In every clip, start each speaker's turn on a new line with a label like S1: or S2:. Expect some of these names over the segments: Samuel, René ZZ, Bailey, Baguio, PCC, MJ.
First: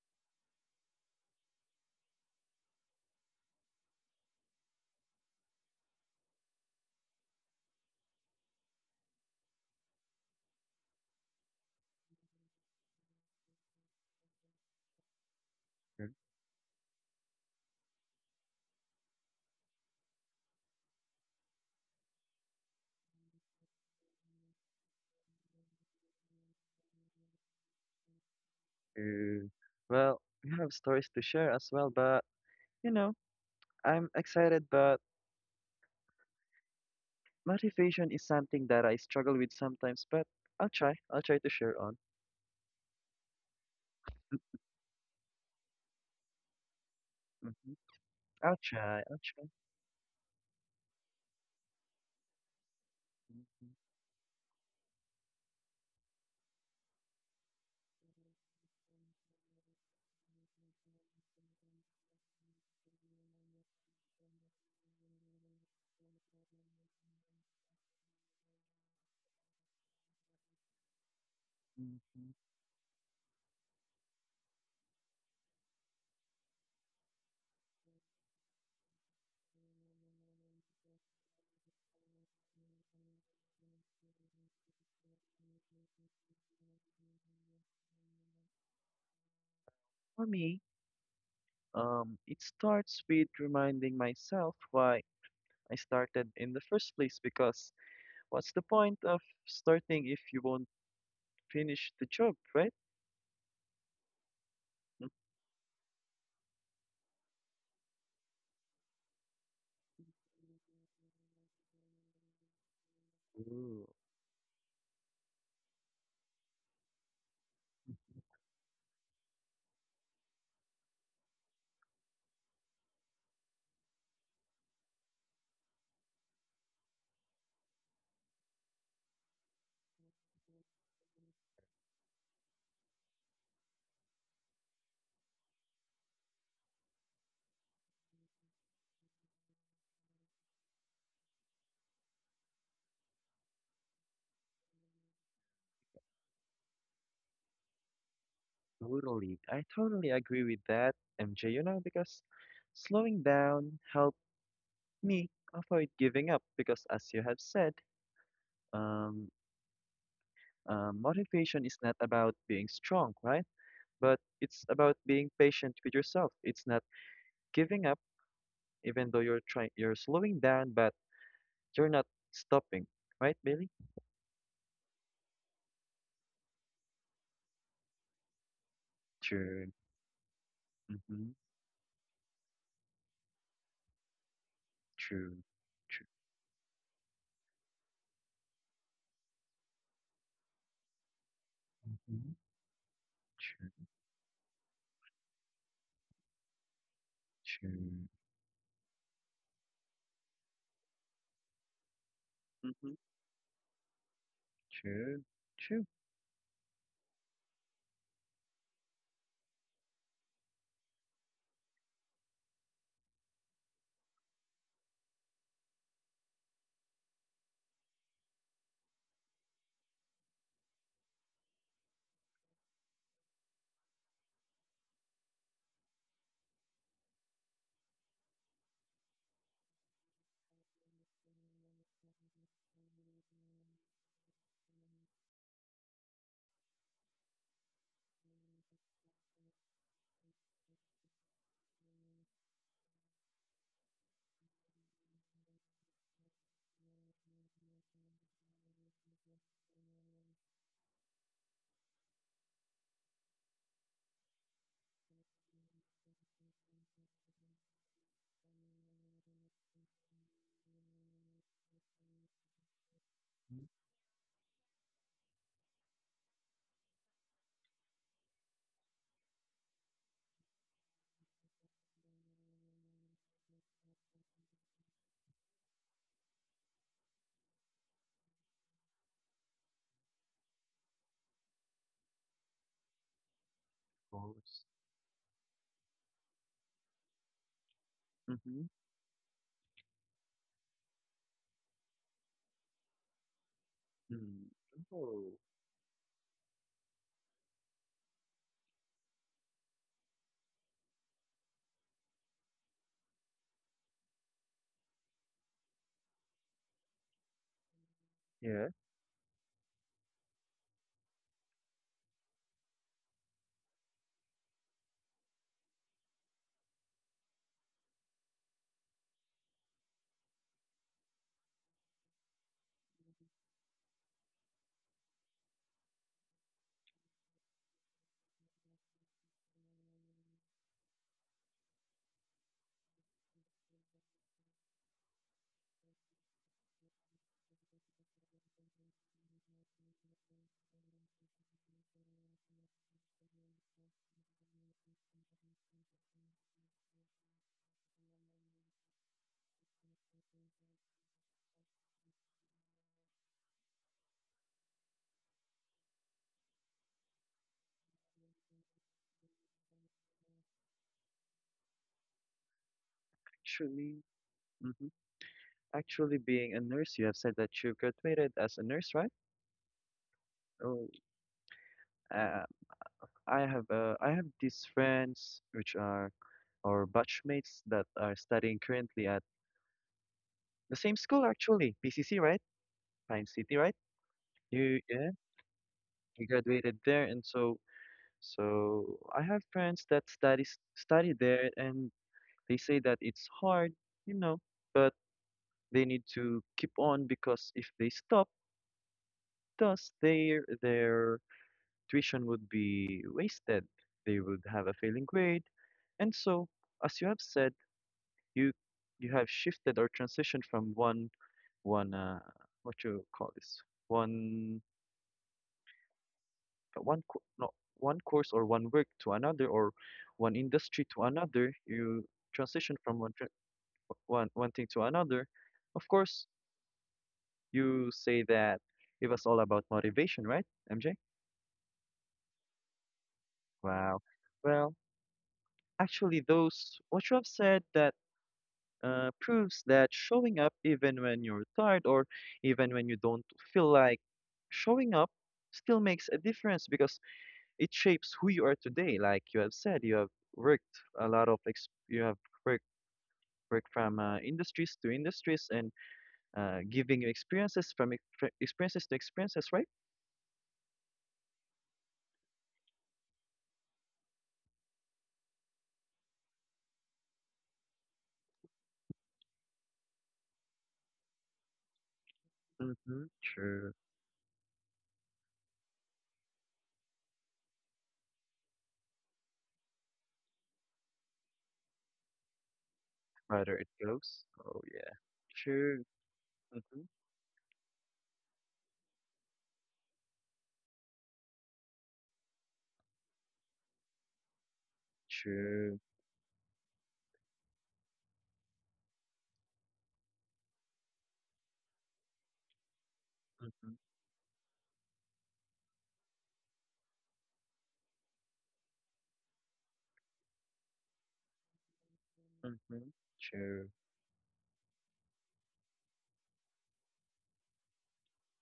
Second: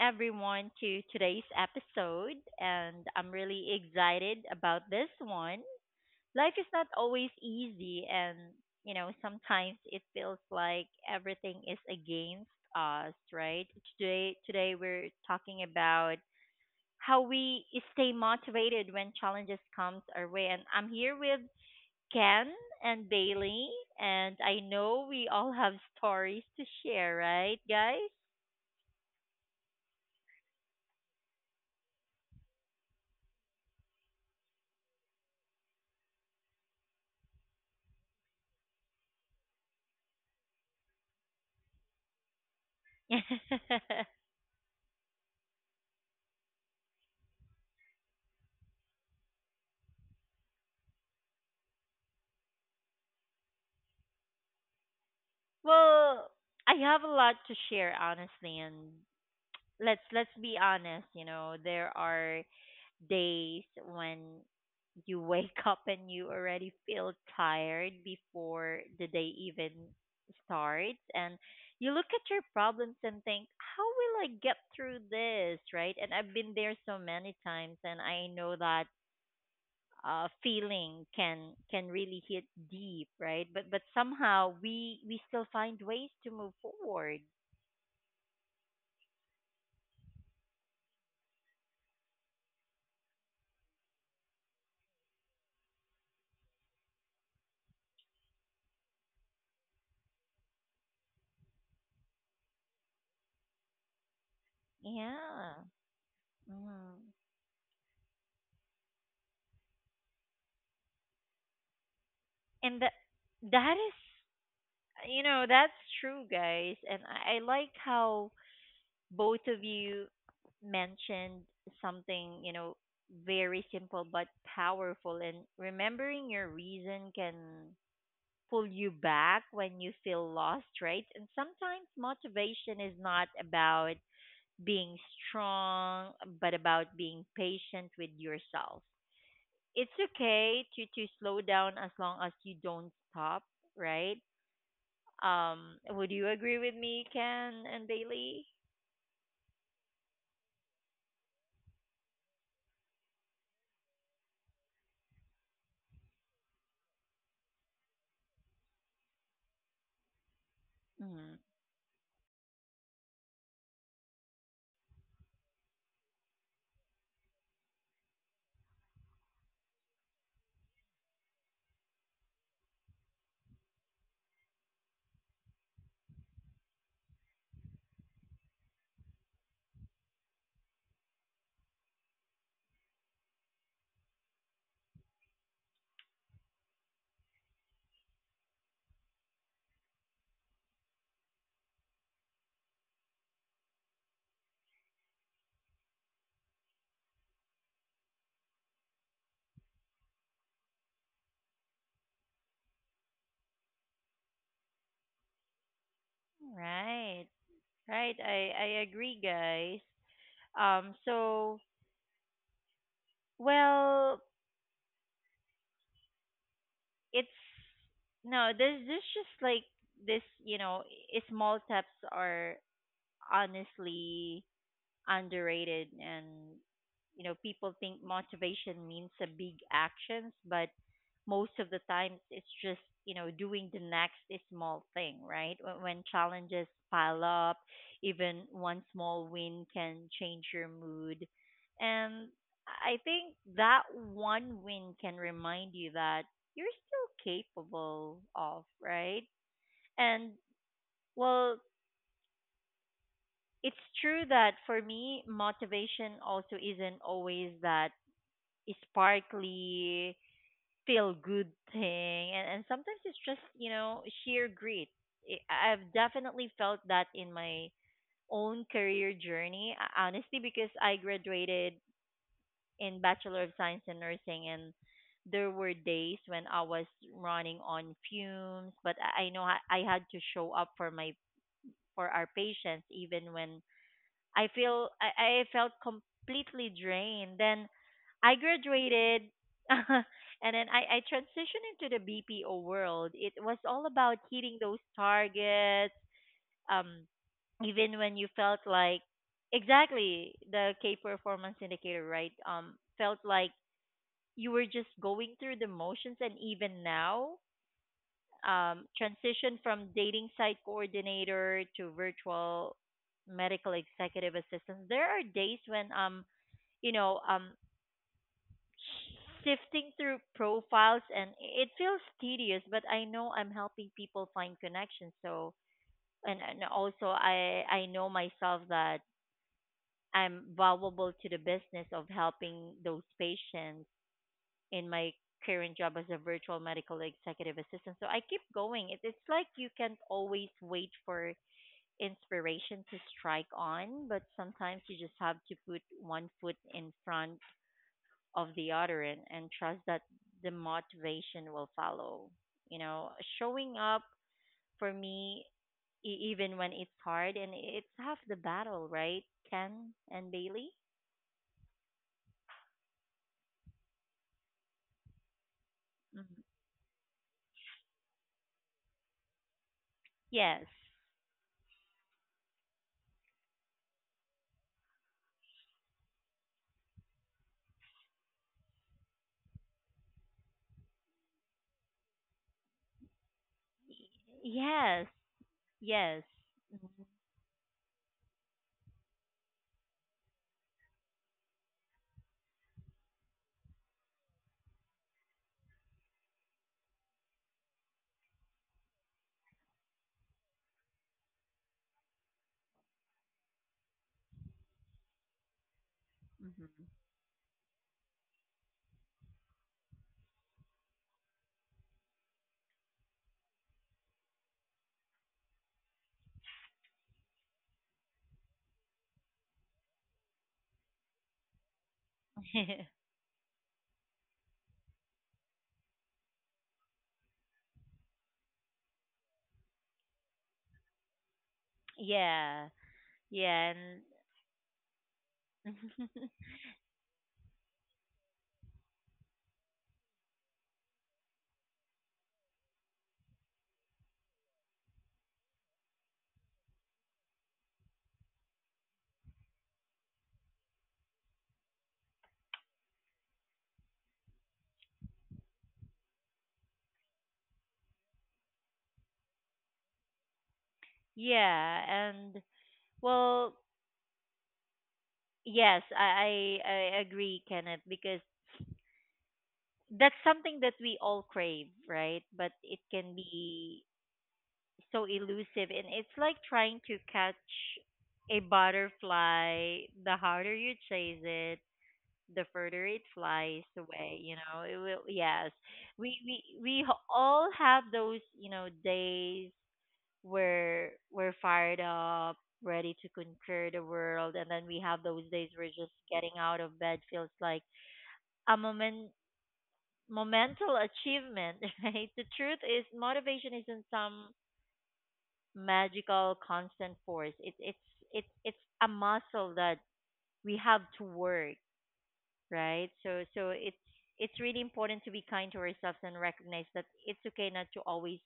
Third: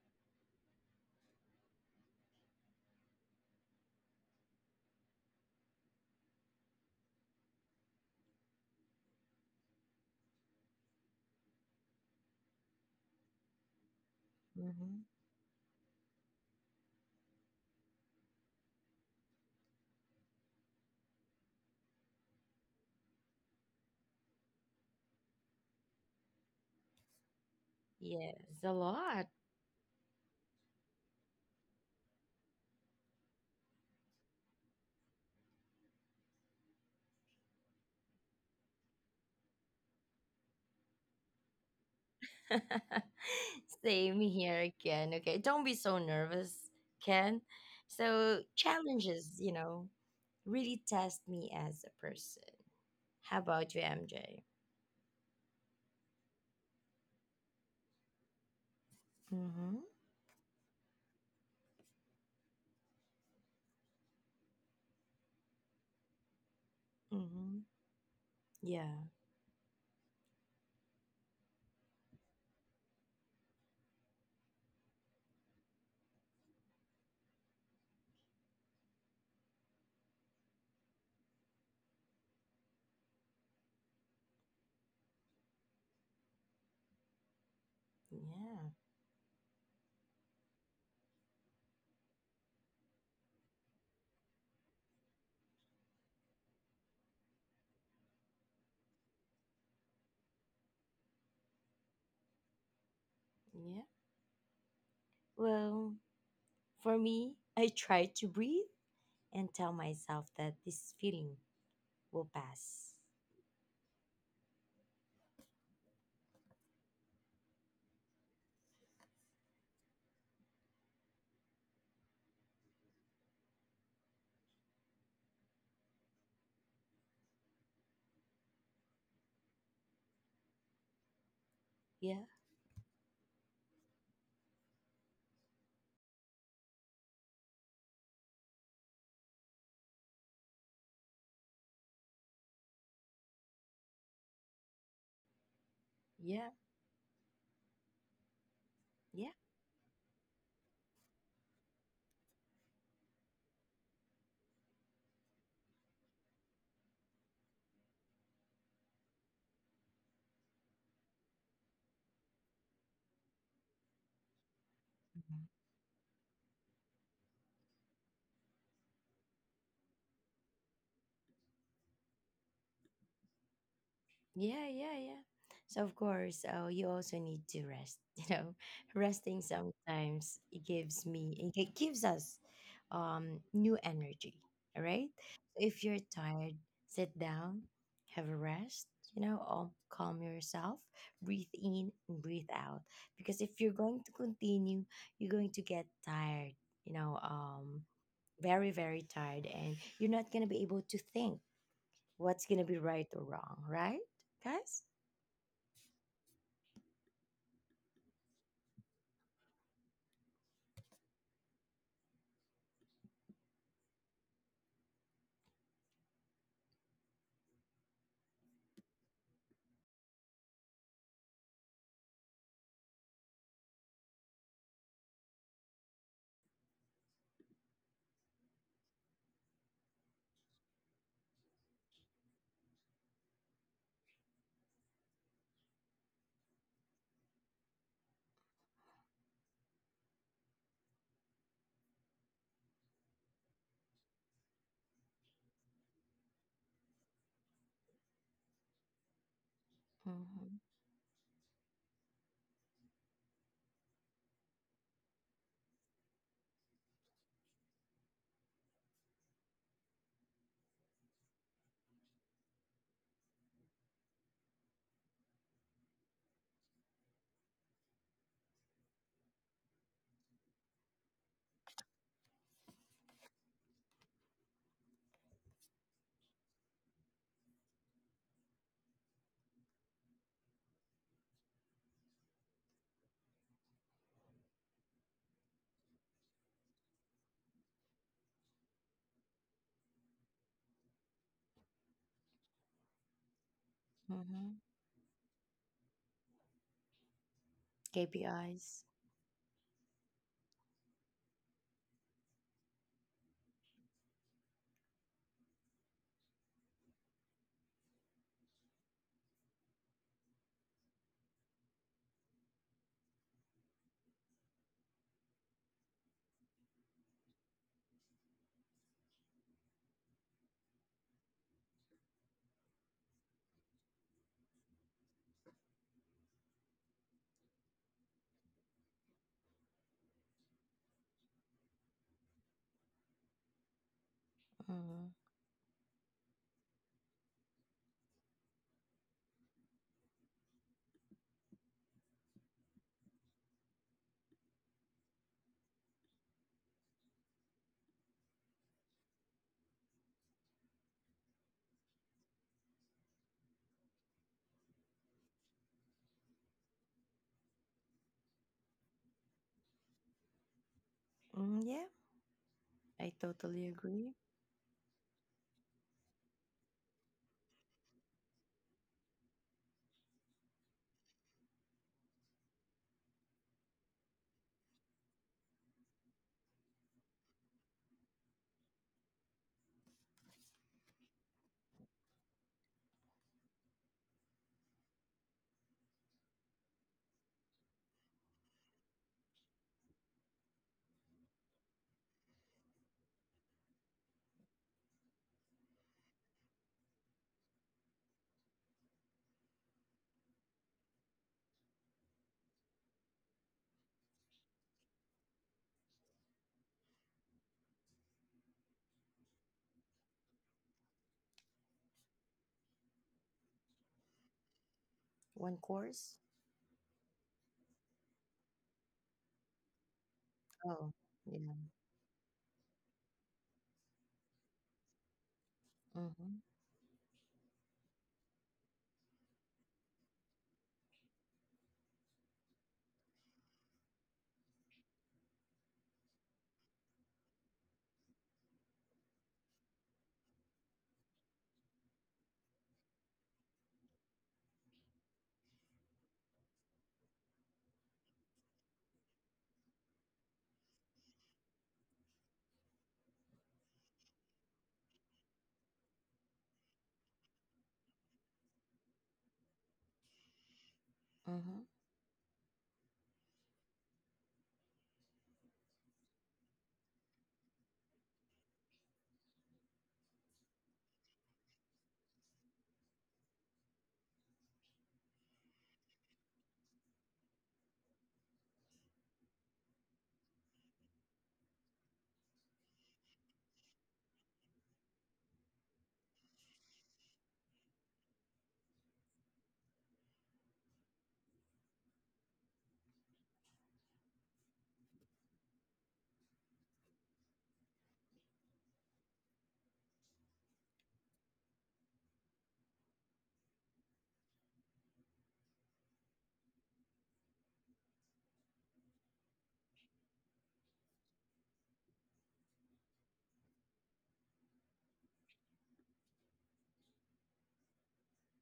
S1: everyone to today's episode, and I'm really excited about this one. Life is not always easy, and sometimes it feels like everything is against us, right? Today
S2: Mhm.
S1: we're talking about how we stay motivated when challenges comes our way, and I'm here with Ken and Bailey, and I know we all have stories to share, right, guys?
S2: Yes, a lot.
S3: Mm, well, we have stories to share as well, but you know, I'm excited, but motivation is something that I struggle with sometimes, but I'll try. I'll try to share on.
S2: Same here again. Okay, don't be so nervous, Ken.
S3: Hmm.
S2: So,
S3: I'll try. I'll
S2: challenges,
S3: try.
S2: you know, really test me as a person. How
S3: Mhm.
S2: about you, MJ?
S1: Well, I have a lot to share honestly, and
S2: Mm-hmm.
S1: let's be honest, you know, there are days when you wake up and you already feel
S2: Mm-hmm.
S1: tired
S2: Yeah.
S1: before the day even starts, and you look
S3: Mhm.
S1: at your problems and think, how will I get through this, right? And I've been there so many times, and I know that feeling can really hit deep, right? But somehow we still find ways to move forward.
S2: Yeah.
S3: For me, it starts with reminding myself why I started in the first place, because what's the point of starting if you won't finish the job, right?
S2: Yeah.
S1: Yeah,
S2: Well, for
S1: mm.
S2: me, I try to breathe and tell myself that this feeling will pass.
S1: and that
S3: Ooh.
S1: that is you know that's true, guys. And I like how both of you mentioned something, very simple but powerful, and remembering your reason can pull you back when you feel lost, right? And sometimes
S2: Yeah.
S1: motivation is not about being strong, but about being patient with yourself. It's okay to slow down as long as you don't stop, right? Would you
S2: Yeah.
S1: agree with me, Ken and Bailey?
S2: Yeah.
S3: Totally. I totally agree with that, MJ, because slowing down helped me avoid giving up because as you have said, um,
S1: Mm,
S3: motivation is not about being strong, right? But it's about being patient with yourself. It's not giving up even though you're slowing down, but you're not stopping, right, Billy?
S2: Yeah, yeah, yeah. So of course, you also need to rest. You know, resting
S3: True.
S2: sometimes it gives
S3: Mm-hmm.
S2: me it gi- gives us new energy. All right.
S3: True.
S2: So if you're
S3: True.
S2: tired, sit down, have a rest. You know, calm yourself, breathe in and
S3: Mm-hmm.
S2: breathe out. Because if
S3: True.
S2: you're going to continue, you're going to get tired. You know,
S3: True.
S2: very very tired, and you're not gonna be able to think what's gonna be
S3: Mm-hmm.
S2: right or wrong, right, guys?
S3: True. True.
S1: right, right. I agree, guys. So, well, it's no, there's this just like this, you know, I- small steps are honestly underrated, and people think motivation means a big actions, but most of the times it's just doing the next small thing, right. When challenges pile up, even one small win can change your mood, and I think that one win can remind you that you're still capable of, right. And
S2: Mm-hmm.
S1: well, it's true that for me, motivation also isn't always that sparkly, feel good thing. And sometimes it's just, sheer grit. I've definitely felt that in my own career journey, honestly, because I graduated in Bachelor of Science in Nursing, and there were days when I was running on fumes, but I know I had to show up for my, for our patients, even when
S3: Of
S1: I felt completely drained. Then I
S3: course.
S1: graduated and then I transitioned into the BPO world. It was all about
S3: Mm.
S2: Mm-hmm.
S1: hitting those
S3: Oh,
S1: targets, um, even when you felt
S2: KPIs.
S1: like exactly the K performance indicator, right? Felt like you were just going through the motions, and even now,
S3: yeah.
S1: transition from dating site coordinator to virtual medical executive assistant. There are days when you know um sifting through profiles and it feels tedious, but I know I'm helping people find connections. So and also I know myself that I'm valuable to the business of helping those patients in
S2: Mm-hmm.
S1: my current job as a virtual medical executive assistant. So I keep going. It's like you can't always wait for inspiration to strike on, but sometimes you just have to put one foot in front of the other, and trust that the motivation will follow. You know, showing up for me, even when it's hard, and it's half the battle, right? Ken and Bailey?
S2: Mm, yeah, I totally
S3: Actually,
S2: agree.
S3: hmm Actually, being a
S1: Hmm.
S3: nurse, you have said that you graduated as a nurse, right?
S1: Yes.
S3: Oh, uh, I have these friends which are our batchmates that are studying currently at the same school, actually, PCC, right? Pine City, right? You yeah,
S1: Yes.
S3: you
S1: Yes.
S3: graduated there, and so I have friends that studies study there, and they say that it's hard, you know, but they need to keep on because if they stop, thus, their tuition would be wasted. They would have a failing grade. And so,
S1: Mm-hmm.
S3: as you have said, you you have shifted or transitioned from one one what you call this, one
S2: One course.
S3: one co- no one course or one work to another or one industry
S2: Oh,
S3: to
S2: yeah.
S3: another. You transition from
S1: Mhm.
S3: one tra- one one thing to another. Of course,
S2: Mm-hmm.
S3: you say that it was all about motivation, right, MJ?
S1: Yeah, yeah,
S3: Wow.
S1: and
S3: Well, actually, those what you have said that proves that showing up even when you're tired or even when you don't feel like showing up still makes a difference because it shapes who you are today. Like you have said, you have worked a lot of ex you have worked worked from industries to industries and giving you experiences from experiences to experiences, right?
S2: Mm-hmm.
S1: yeah, and well, yes, I agree, Kenneth, because that's something that we all crave, right? But it
S3: Mm-hmm.
S1: can
S3: True.
S1: be so elusive, and it's like trying to catch a butterfly. The harder you chase it, the further it
S3: Rather it
S1: flies
S3: goes.
S1: away. You
S3: Oh
S1: know,
S3: yeah.
S1: it will. Yes,
S3: True. Mm-hmm.
S1: all have those, days we're fired up, ready to conquer the world, and then we have those days
S3: True.
S1: where just getting out of bed feels like a momental achievement, right? The truth is motivation
S3: Mm-hmm.
S1: isn't some magical constant force. It it's a muscle that we have to work,
S3: Mm-hmm.
S1: right? So
S3: True.
S1: it's really important to be kind to ourselves and recognize that it's okay not to always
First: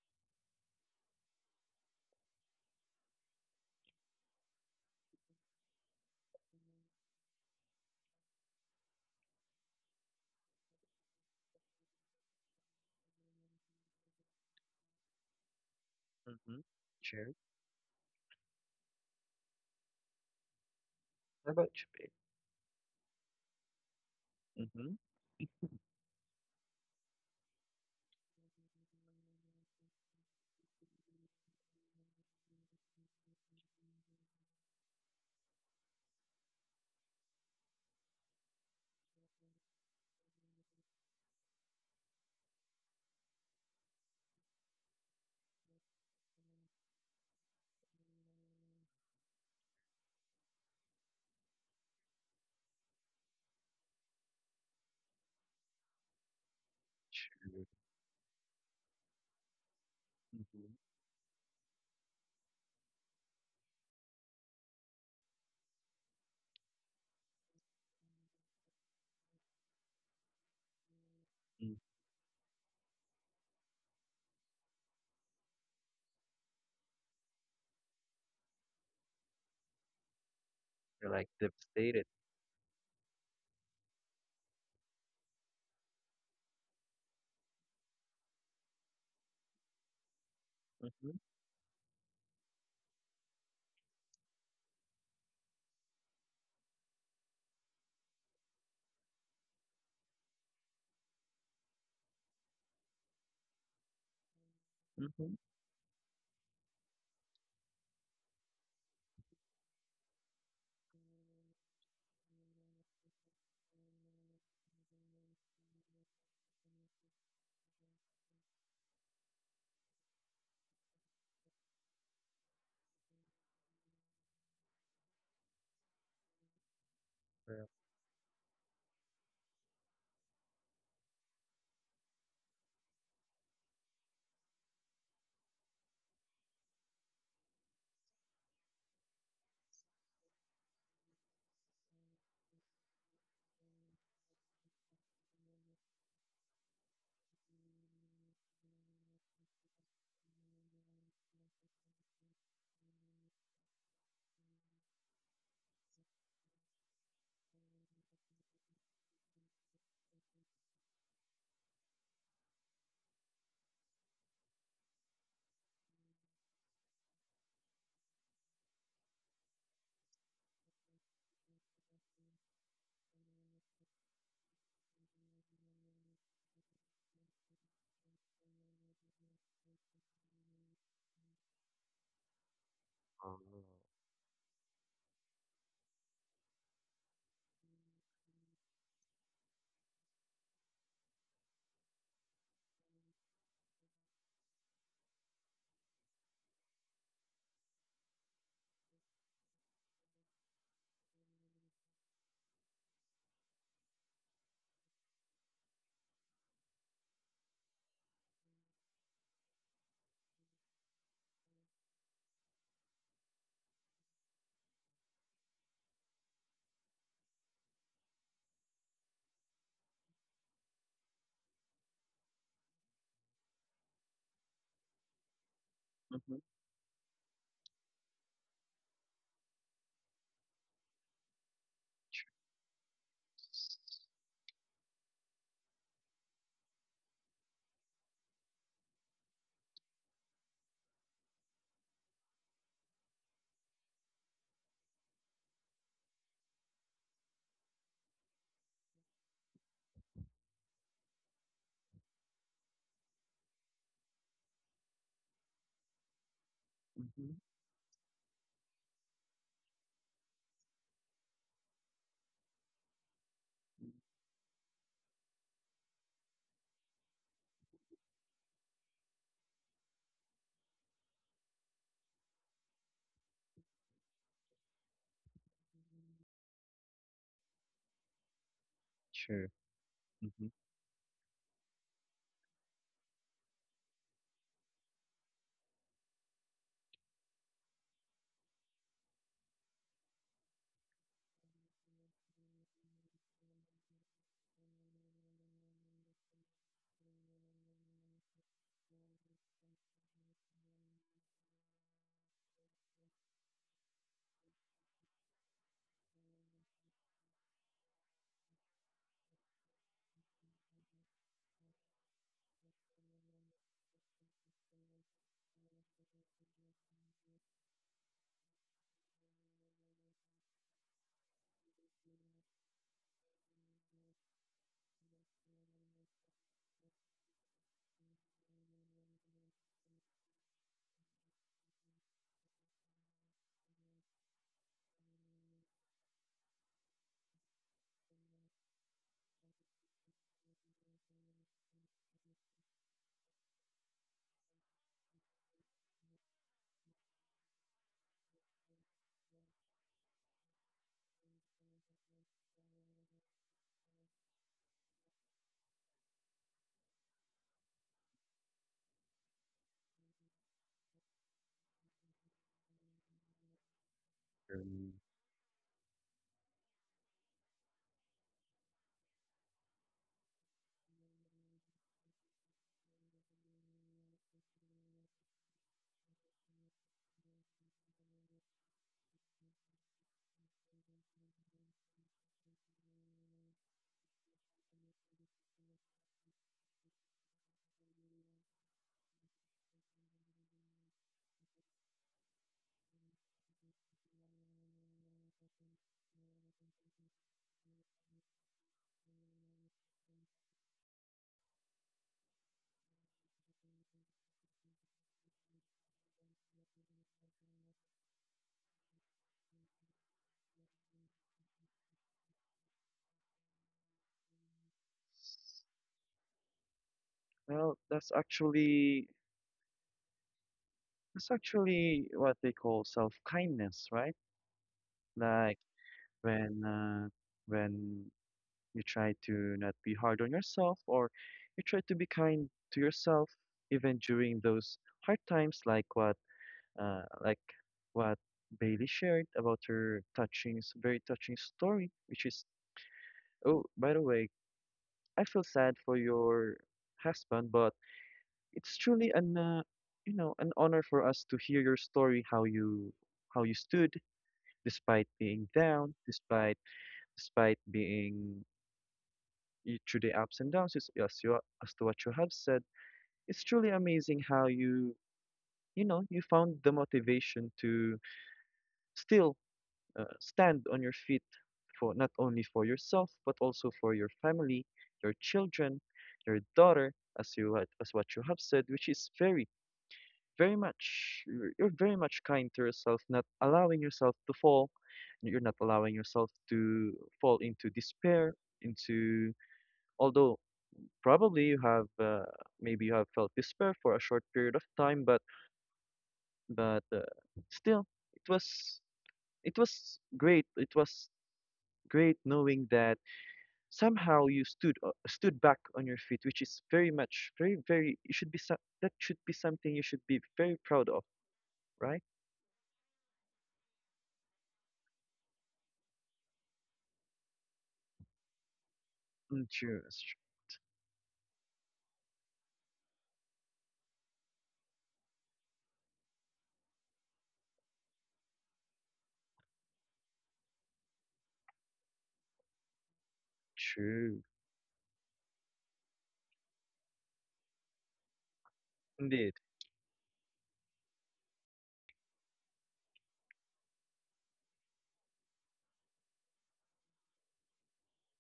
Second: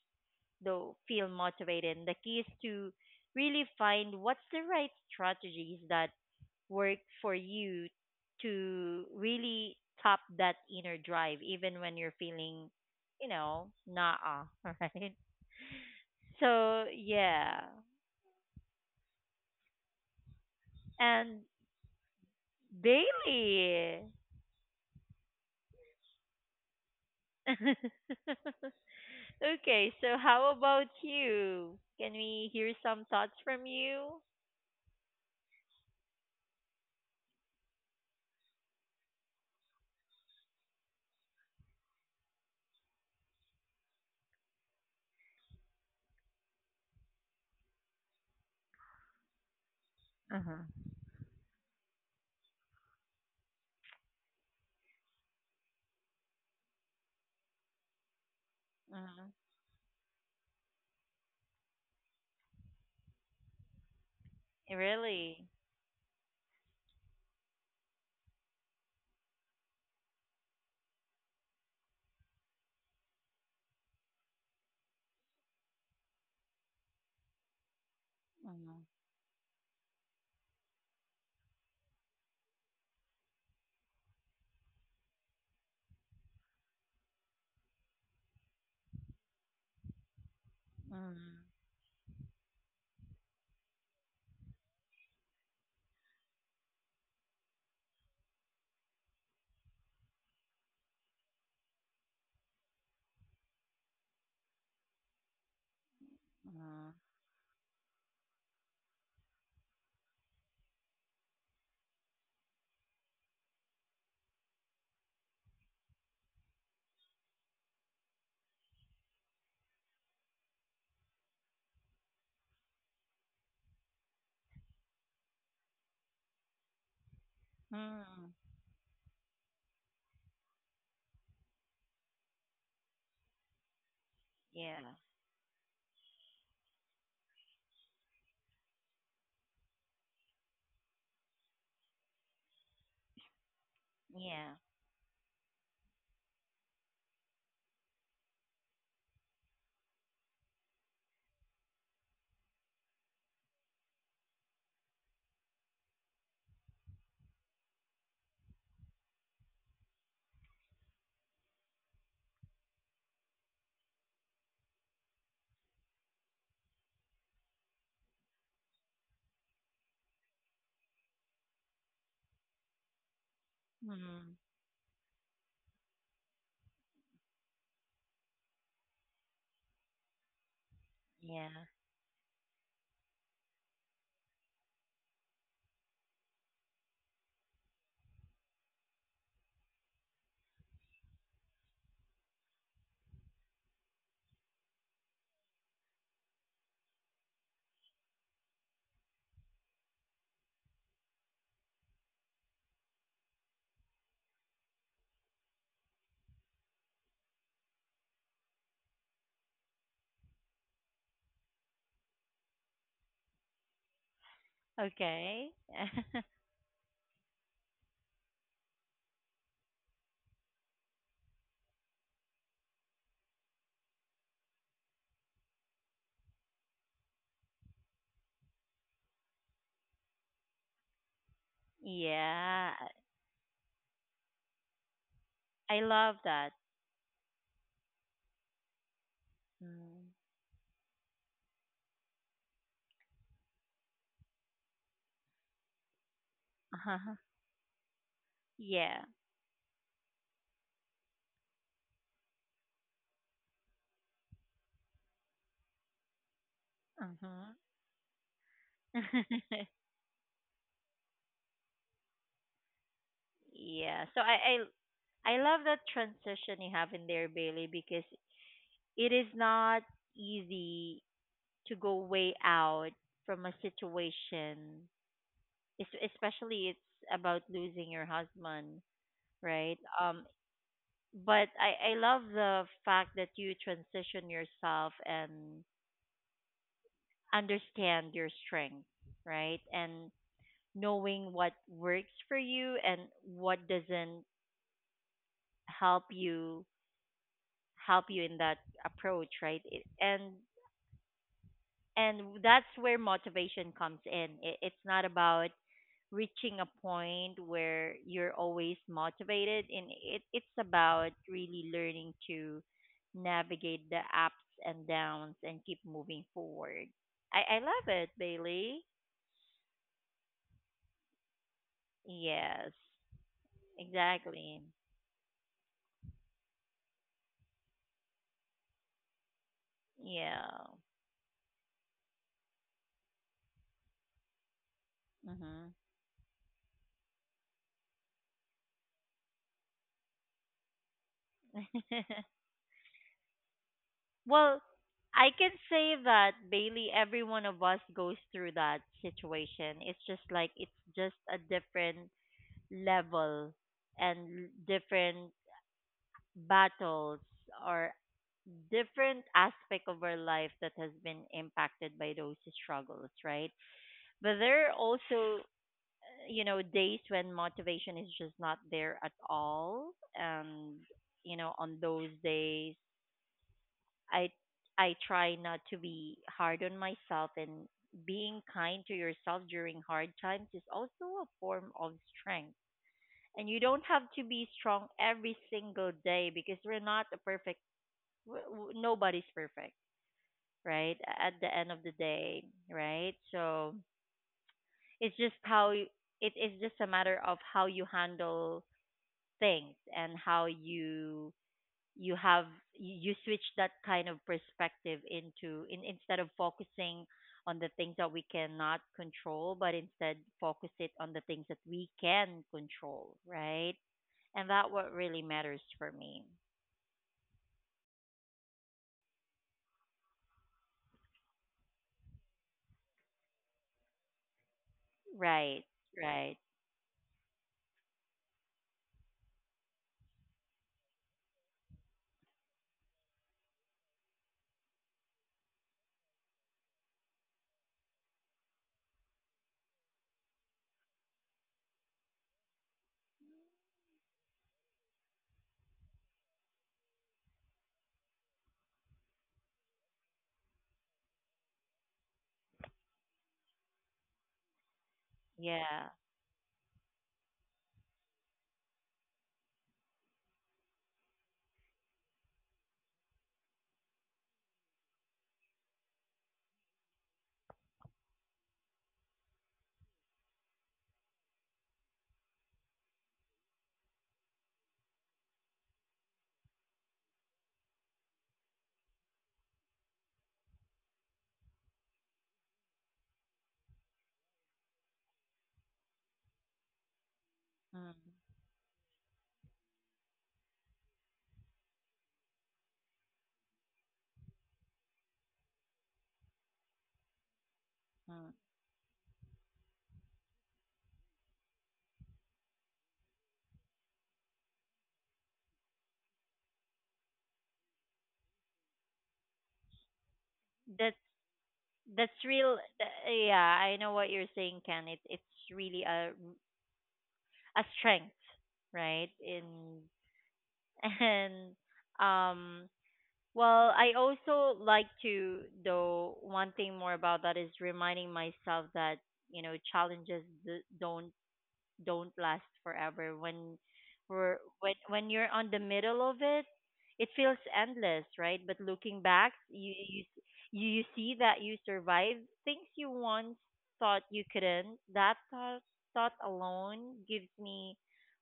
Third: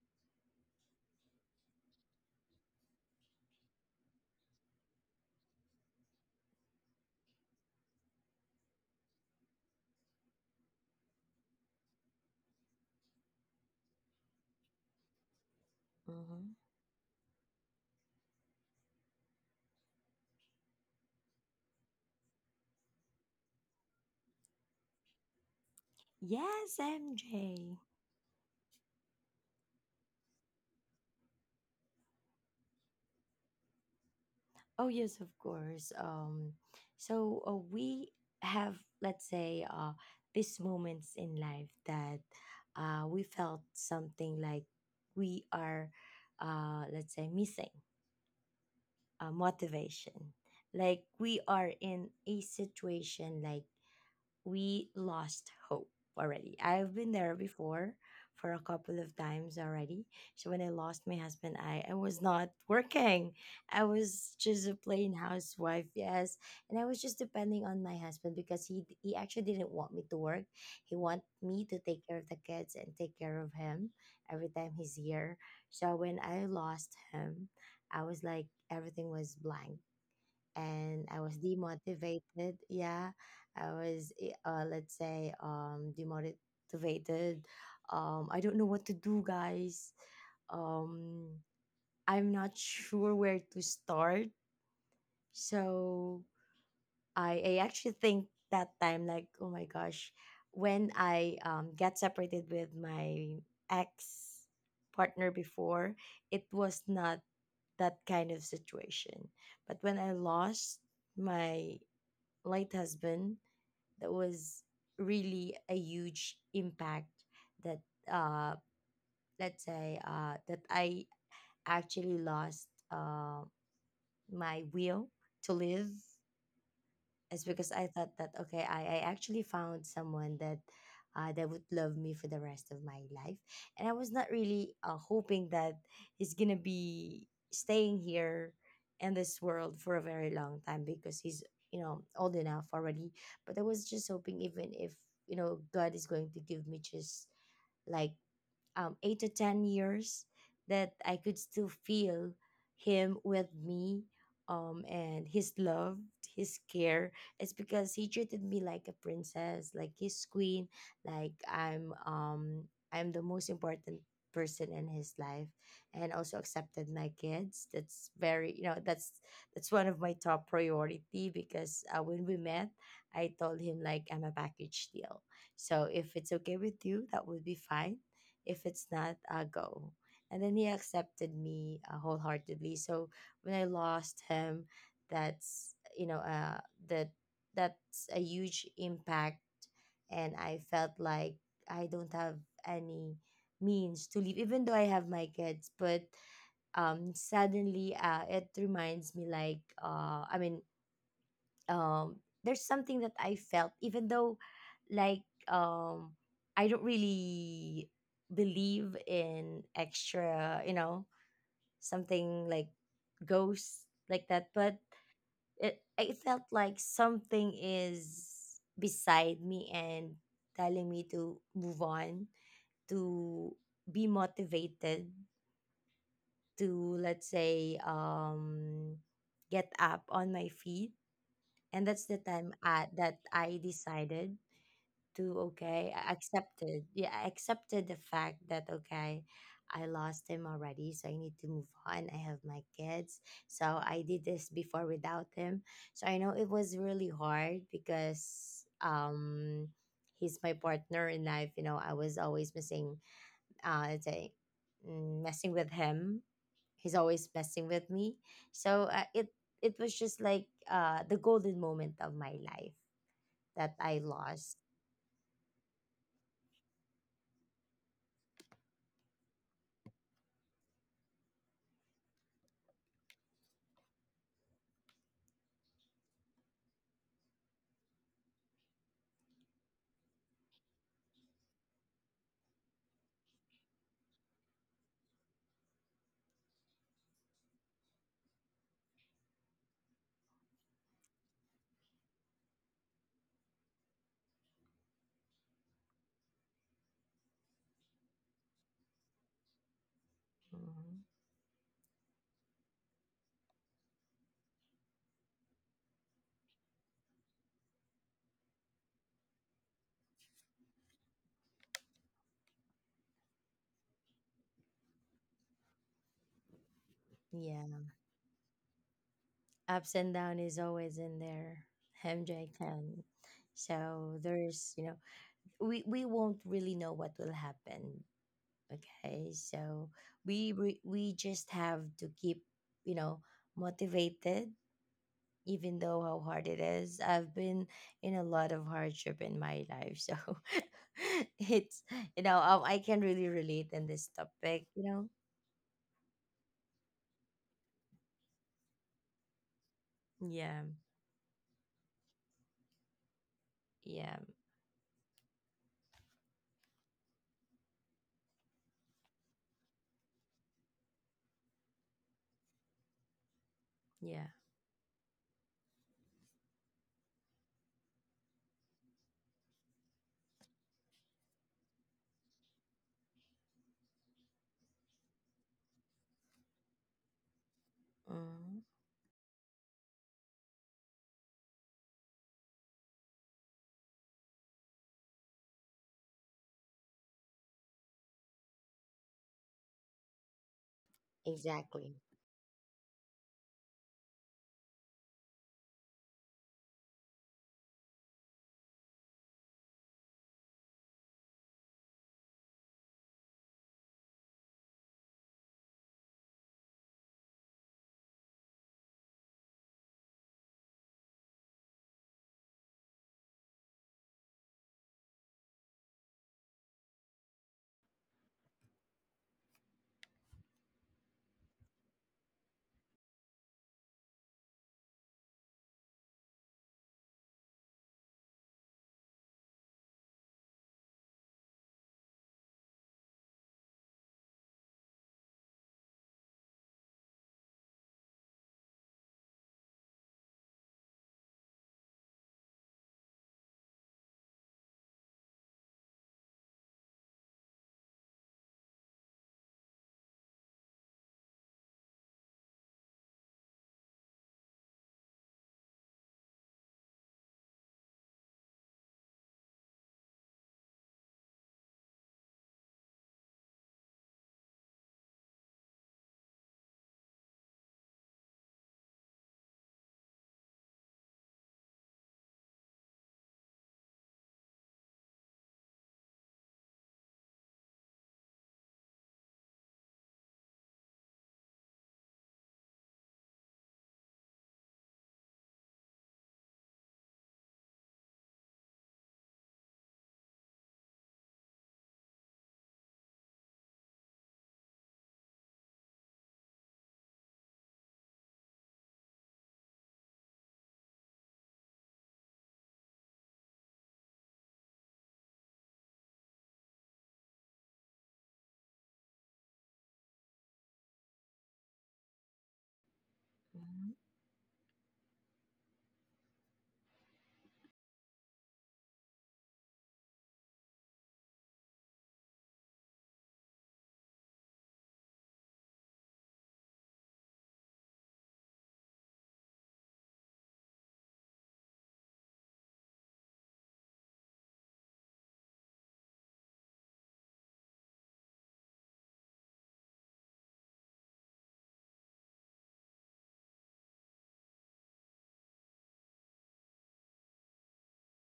S1: though feel motivated. And the key is to really find what's the right strategies that work for you to really top that inner drive, even when you're feeling, nah, right?
S2: Mm-hmm.
S3: Mhm.
S1: So
S3: Sure.
S1: yeah, and
S3: How about you, babe?
S1: Bailey.
S3: Mhm.
S2: Yes, MJ.
S1: Okay, so how about you? Can we hear some thoughts from you?
S2: Oh, yes, of course. So we have, let's say, these moments in life that we felt something like we are, let's say, missing motivation.
S1: Mm-hmm.
S2: Like we are in a situation like we lost hope already. I've been there
S3: Sure.
S2: before for a couple of
S1: Mm,
S2: times already. So when I
S3: Mhm.
S2: lost my husband, I was not working. I was just a plain
S1: really?
S2: housewife, yes. And I was just depending on my husband because he actually didn't want me to work. He want me
S3: Mm.
S2: to take care of the kids and take care of him every time he's here. So when I lost him, I was like
S1: Mm,
S2: everything was blank and
S3: You're
S2: I
S3: like
S2: was
S3: devastated.
S2: demotivated. Yeah, I was, let's say, demotivated. I don't know what to do, guys.
S3: Mhm.
S2: Um,
S1: mm.
S2: I'm not sure where to start. So I actually think that time, like, oh my gosh, when I got separated with my ex partner
S3: Mhm.
S2: before, it was
S1: Mm.
S2: not that kind of situation. But when I lost my Light Husband, that was really a huge impact that, uh let's say, that I actually lost my will to live. It's
S3: Yeah.
S2: because I thought that
S1: Mm.
S2: okay, I actually found someone that would love me for the rest of my life, and I was not really
S1: Yeah.
S2: hoping that he's gonna be staying here in this world for a very long time because he's, you know, old enough already. But I was just hoping
S1: Yeah.
S2: even if, you know, God is going to give me just like, 8 to 10 years that I could still feel him with me, and his love, his care. It's because he treated me like a princess, like his queen, like I'm the most important person in his life, and also accepted my kids. That's very, you know, that's one of my top priority because, when we met, I told him like I'm a
S1: Mm.
S2: package deal. So if it's okay with you, that would be fine. If it's not, I go. And then he accepted
S1: Yeah.
S2: me wholeheartedly. So
S3: Oh.
S2: when I lost him, that's, you know, that that's a huge impact, and I felt like I don't have any means to leave, even though I have my kids. But suddenly, it reminds me like, I mean, um there's something that I felt. Even though, like, I don't really believe in extra, you know, something like ghosts like that, but
S1: Okay.
S2: it, I felt like something is beside me and telling me to move on, to be motivated,
S3: Mhm.
S2: to, let's say, get up on my feet. And that's the time
S1: Yeah.
S2: that I decided to,
S1: I
S2: okay, I
S1: love that.
S2: accepted. Yeah, I accepted the fact that, okay, I
S1: Mm.
S2: lost him already, so I need to move on. I have my kids, so I did this before without him, so I know it was really
S1: Uh-huh.
S2: hard because,
S1: Yeah.
S2: he's my partner in life, you know. I was always missing, let's say, messing with him. He's always
S3: Mhm.
S1: Mhm.
S2: messing with me. So, it it was just like the golden moment of my life that I
S1: Yeah. So
S2: lost.
S1: I love that transition you have in there, Bailey, because it is not easy to go way out from a situation, especially it's about losing your husband,
S3: Sure.
S1: right?
S3: Mhm.
S1: But I love the fact that you transition yourself and understand your strength, right? And knowing what works for you and what doesn't help you help you in that approach, right? It,
S2: Mhm.
S1: and that's where motivation comes in. It's not about reaching a point where you're always motivated, and it's about really learning to navigate the ups and downs and keep moving forward. I
S2: Yeah,
S1: love it, Bailey.
S2: ups and down is always in there. MJ,
S1: Yes,
S2: can so
S1: exactly.
S2: there's, you know, we won't really know what will happen, okay? So we
S1: Yeah.
S2: we, we just have to keep, you know, motivated,
S1: Hmm.
S2: even though how hard it is. I've been in a lot of hardship in my life, so it's, you know, I can really relate in this
S1: Well,
S2: topic. You know,
S1: I can say that, Bailey, every one of us goes through that situation. It's just like,
S2: yeah,
S1: it's just a different level
S2: yeah,
S1: and different battles, or different aspect of our life that has been impacted by those struggles, right?
S2: yeah,
S1: But there are
S3: Um,
S1: also, days when motivation is just not there at all, and on those days, I I try not to be hard on myself, and being
S2: mm,
S1: kind to yourself during hard times is also a form of strength. And you don't have to be strong every single day because we're not a perfect w- w- nobody's perfect, right? At the end of
S2: exactly.
S1: the day, right? So it's just how you, it is just a matter of how you handle things, and how you you have you you switch that kind of perspective, instead of focusing on the things that we cannot control, but instead focus it on the things that we can control, right. And that what really matters for me,
S3: Well, that's actually what they call self-kindness, right? Like
S1: right, right.
S3: when uh, when you try to not be hard on yourself or you try to be kind to yourself even during those hard times, like uh, like what Bailey shared about her touching, very touching story, which is, oh, by the way, I feel sad for your husband, but it's truly an honor for us to hear your story, how you stood despite being
S1: Yeah.
S3: down, despite, despite being through the ups and downs. As as to what you have said, it's truly amazing how you found the motivation to still uh, stand on your feet, for not only for yourself but also for your family, your children, your daughter, as what you have said, which is very, very much you're very much kind to yourself, not allowing yourself to fall, you're not allowing yourself to fall into
S1: Mm-hmm.
S3: despair, into although probably you have maybe you have felt despair for a short period of time, but but still it was it was great. It was great knowing that somehow you stood back on your feet, which is very much, very, very. It should be some, that should be something you should be very proud
S1: That's
S3: of, right?
S1: that's real. Yeah, I
S2: Hmm.
S1: know what you're saying, Ken. It's really a strength, right? In
S3: Mm. True.
S1: and um, well, I also like to though one thing more about that is reminding myself that challenges don't last forever. when
S3: True.
S1: we're when when you're on the middle of it feels endless, right. But looking back,
S3: Indeed.
S1: you see that you survived things you once thought you couldn't. That thought alone gives me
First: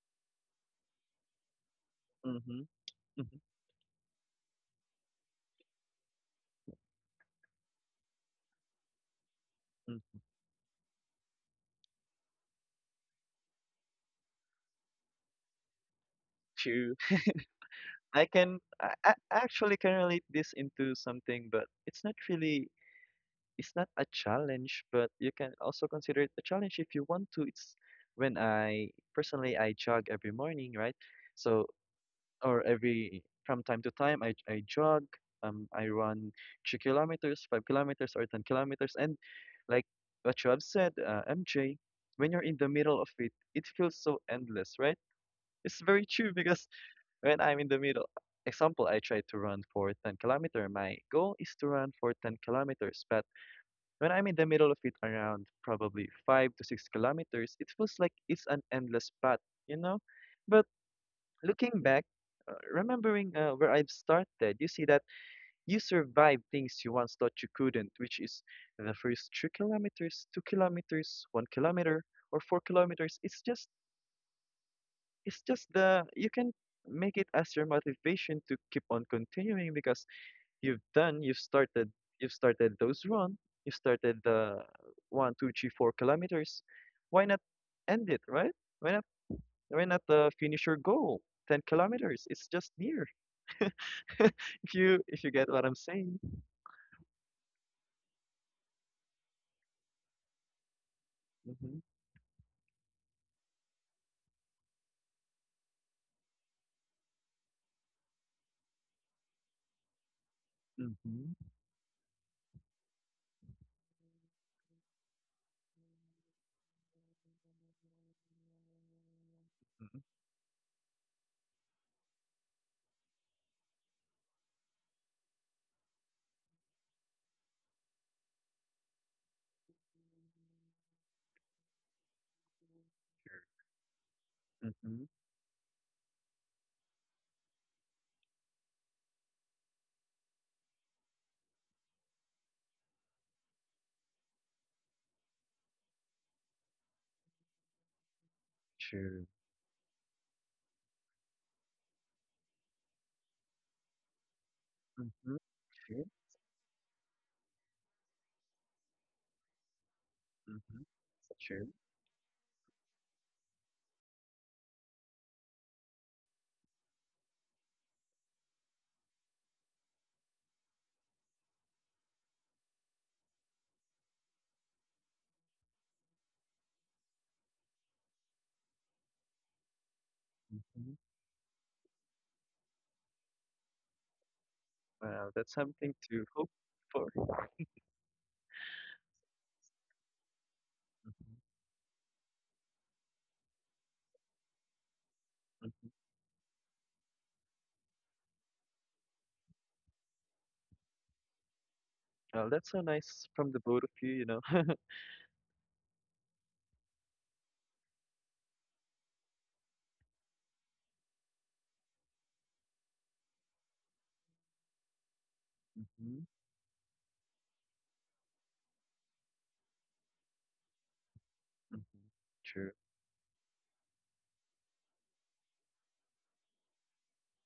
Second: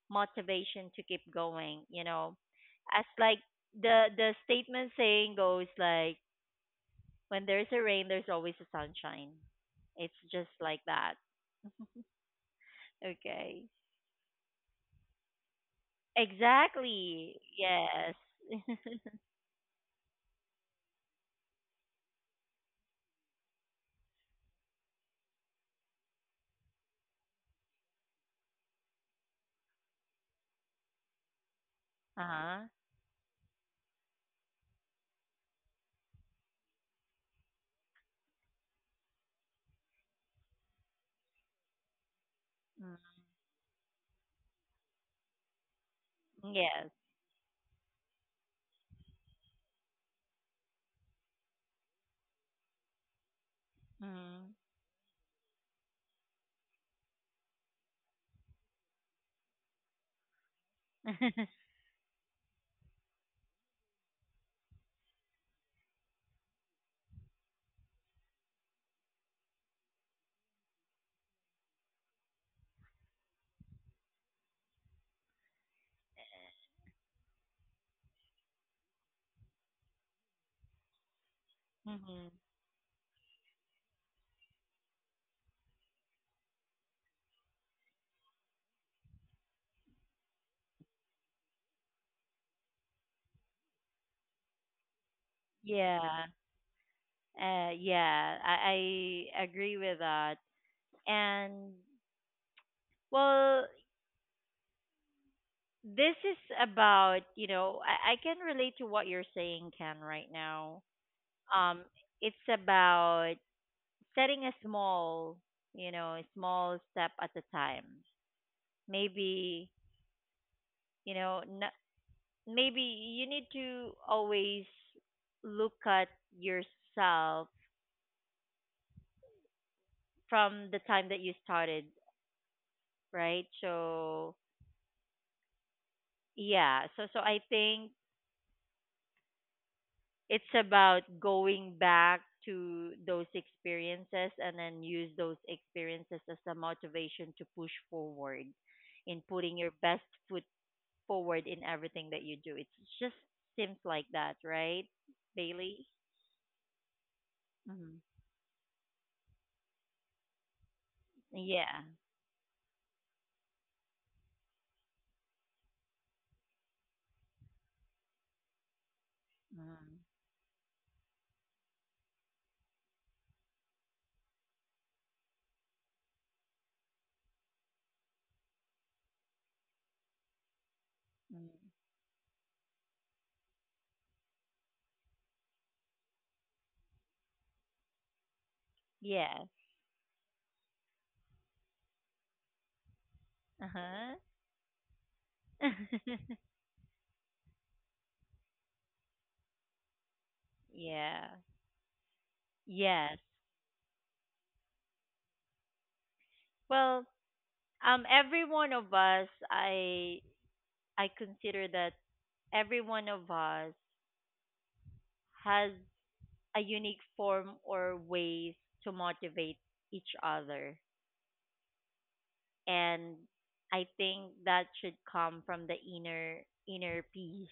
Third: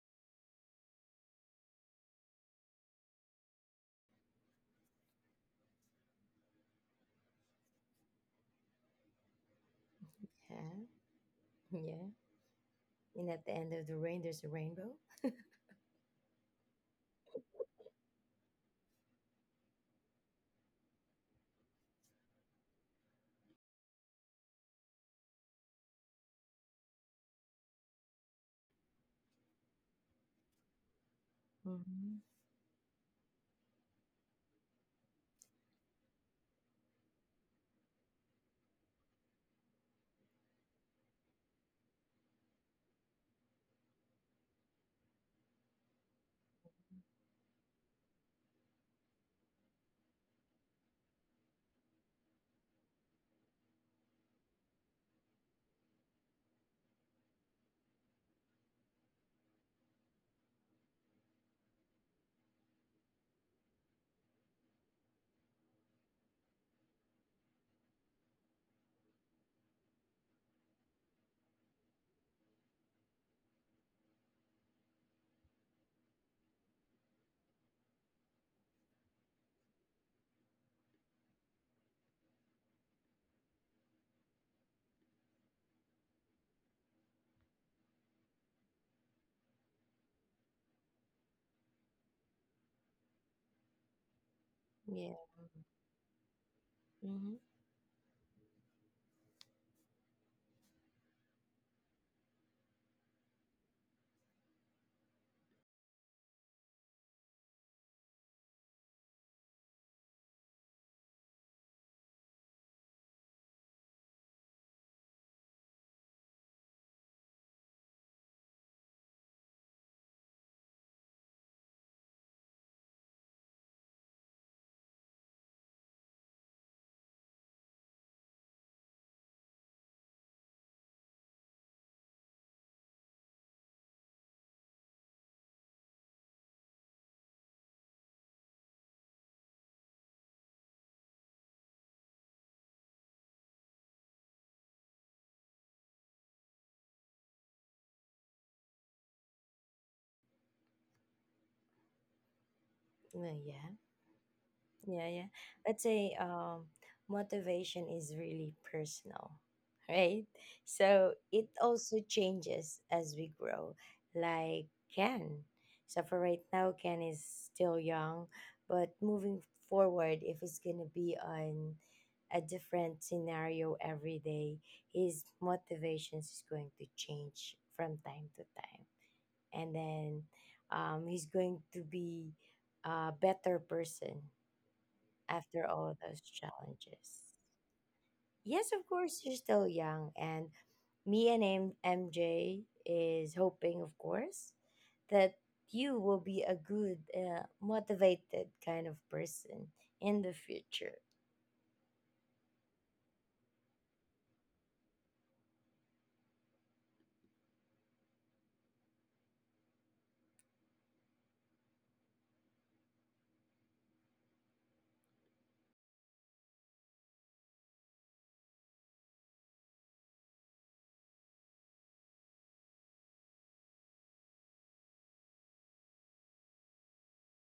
S1: motivation to keep going,
S3: Mm-hmm.
S1: as
S3: Mm-hmm.
S1: like the statement saying goes, like when there's a rain, there's always a sunshine.
S3: Mm.
S1: It's just like
S2: Yeah,
S1: that.
S2: yeah. And at the
S1: Okay.
S2: end of the rain, there's a rainbow.
S3: True.
S1: Exactly. Yes.
S3: I actually can relate this into something, but it's not really, it's not a challenge, but you can also consider it a challenge if you want to. It's when I jog every morning, right? So,
S2: Mhm.
S3: or
S1: Uh-huh.
S3: every from time to time I jog, I run 2 kilometers, 5 kilometers or 10 kilometers and like what you have said, MJ, when you're in the middle of it, it feels so endless, right? It's very true
S1: Mm.
S3: because
S1: Yes.
S3: when I'm in the middle, example, I try to run for 10 kilometer. My goal is to run for 10 kilometers, but when I'm in the
S1: Mm.
S3: middle of it, around probably 5 to 6 kilometers, it feels like it's an endless path, you know. But looking back, remembering where I've started, you see that you survived things you once thought you couldn't, which is the first 3 kilometers, 2 kilometers, 1 kilometer, or 4 kilometers. It's just the you can make it as your motivation to keep on continuing because you've done,
S1: Hmm.
S3: you've started those run, you've started the 1, 2, 3, 4 kilometers. Why not end it, right? Why not, why not finish your goal? 10 kilometers. It's just near. If you
S2: Yeah.
S3: if you get what I'm
S1: Yeah.
S3: saying.
S2: Mhm.
S1: Yeah, I agree with that. And
S3: Mm-hmm.
S1: well, this is about, you know, I can relate to what you're saying, Ken, right now.
S3: Mm-hmm.
S1: Um, it's about setting a small step at a time. Maybe,
S3: Mm-hmm.
S1: you know, n- maybe you need to always look at yourself from the time that you started, right? So
S3: Mm-hmm.
S1: yeah, so I think it's about going back to those experiences, and then use those experiences as a motivation to push forward in
S3: True.
S1: putting your best foot forward in everything that you do. It just
S2: No, yeah.
S1: seems like that, right,
S2: Yeah, yeah.
S3: Mm-hmm.
S2: Let's
S1: Bailey?
S3: True.
S2: say, motivation
S1: Hmm.
S2: is really personal, right?
S3: Mm-hmm.
S2: So it
S3: True.
S1: Yeah.
S2: also changes as we grow. Like Ken. So for right now, Ken is still young, but moving
S1: Mm-hmm.
S2: forward, if it's gonna be on a different scenario every day, his motivations is going to change from time to time, and then,
S3: Mm-hmm.
S2: he's going
S1: Mm-hmm.
S2: to be a better person
S3: Wow, that's
S2: after
S3: something
S2: all those
S3: to hope for.
S2: challenges. Yes, of course, you're
S1: Yeah.
S2: still young, and
S3: Mm-hmm.
S2: MJ is
S1: Uh
S2: hoping, of
S1: huh.
S2: course, that
S3: Mm-hmm.
S2: you will be a good, motivated kind of person in the future.
S1: Yeah.
S3: Well, that's so
S1: Yes.
S3: nice from the both of you, you know.
S1: Well, every one of us, I consider that every one of us has
S3: Mm-hmm.
S1: a unique form or ways to motivate each other,
S3: Mm-hmm. True.
S1: and I think that should come from the inner peace,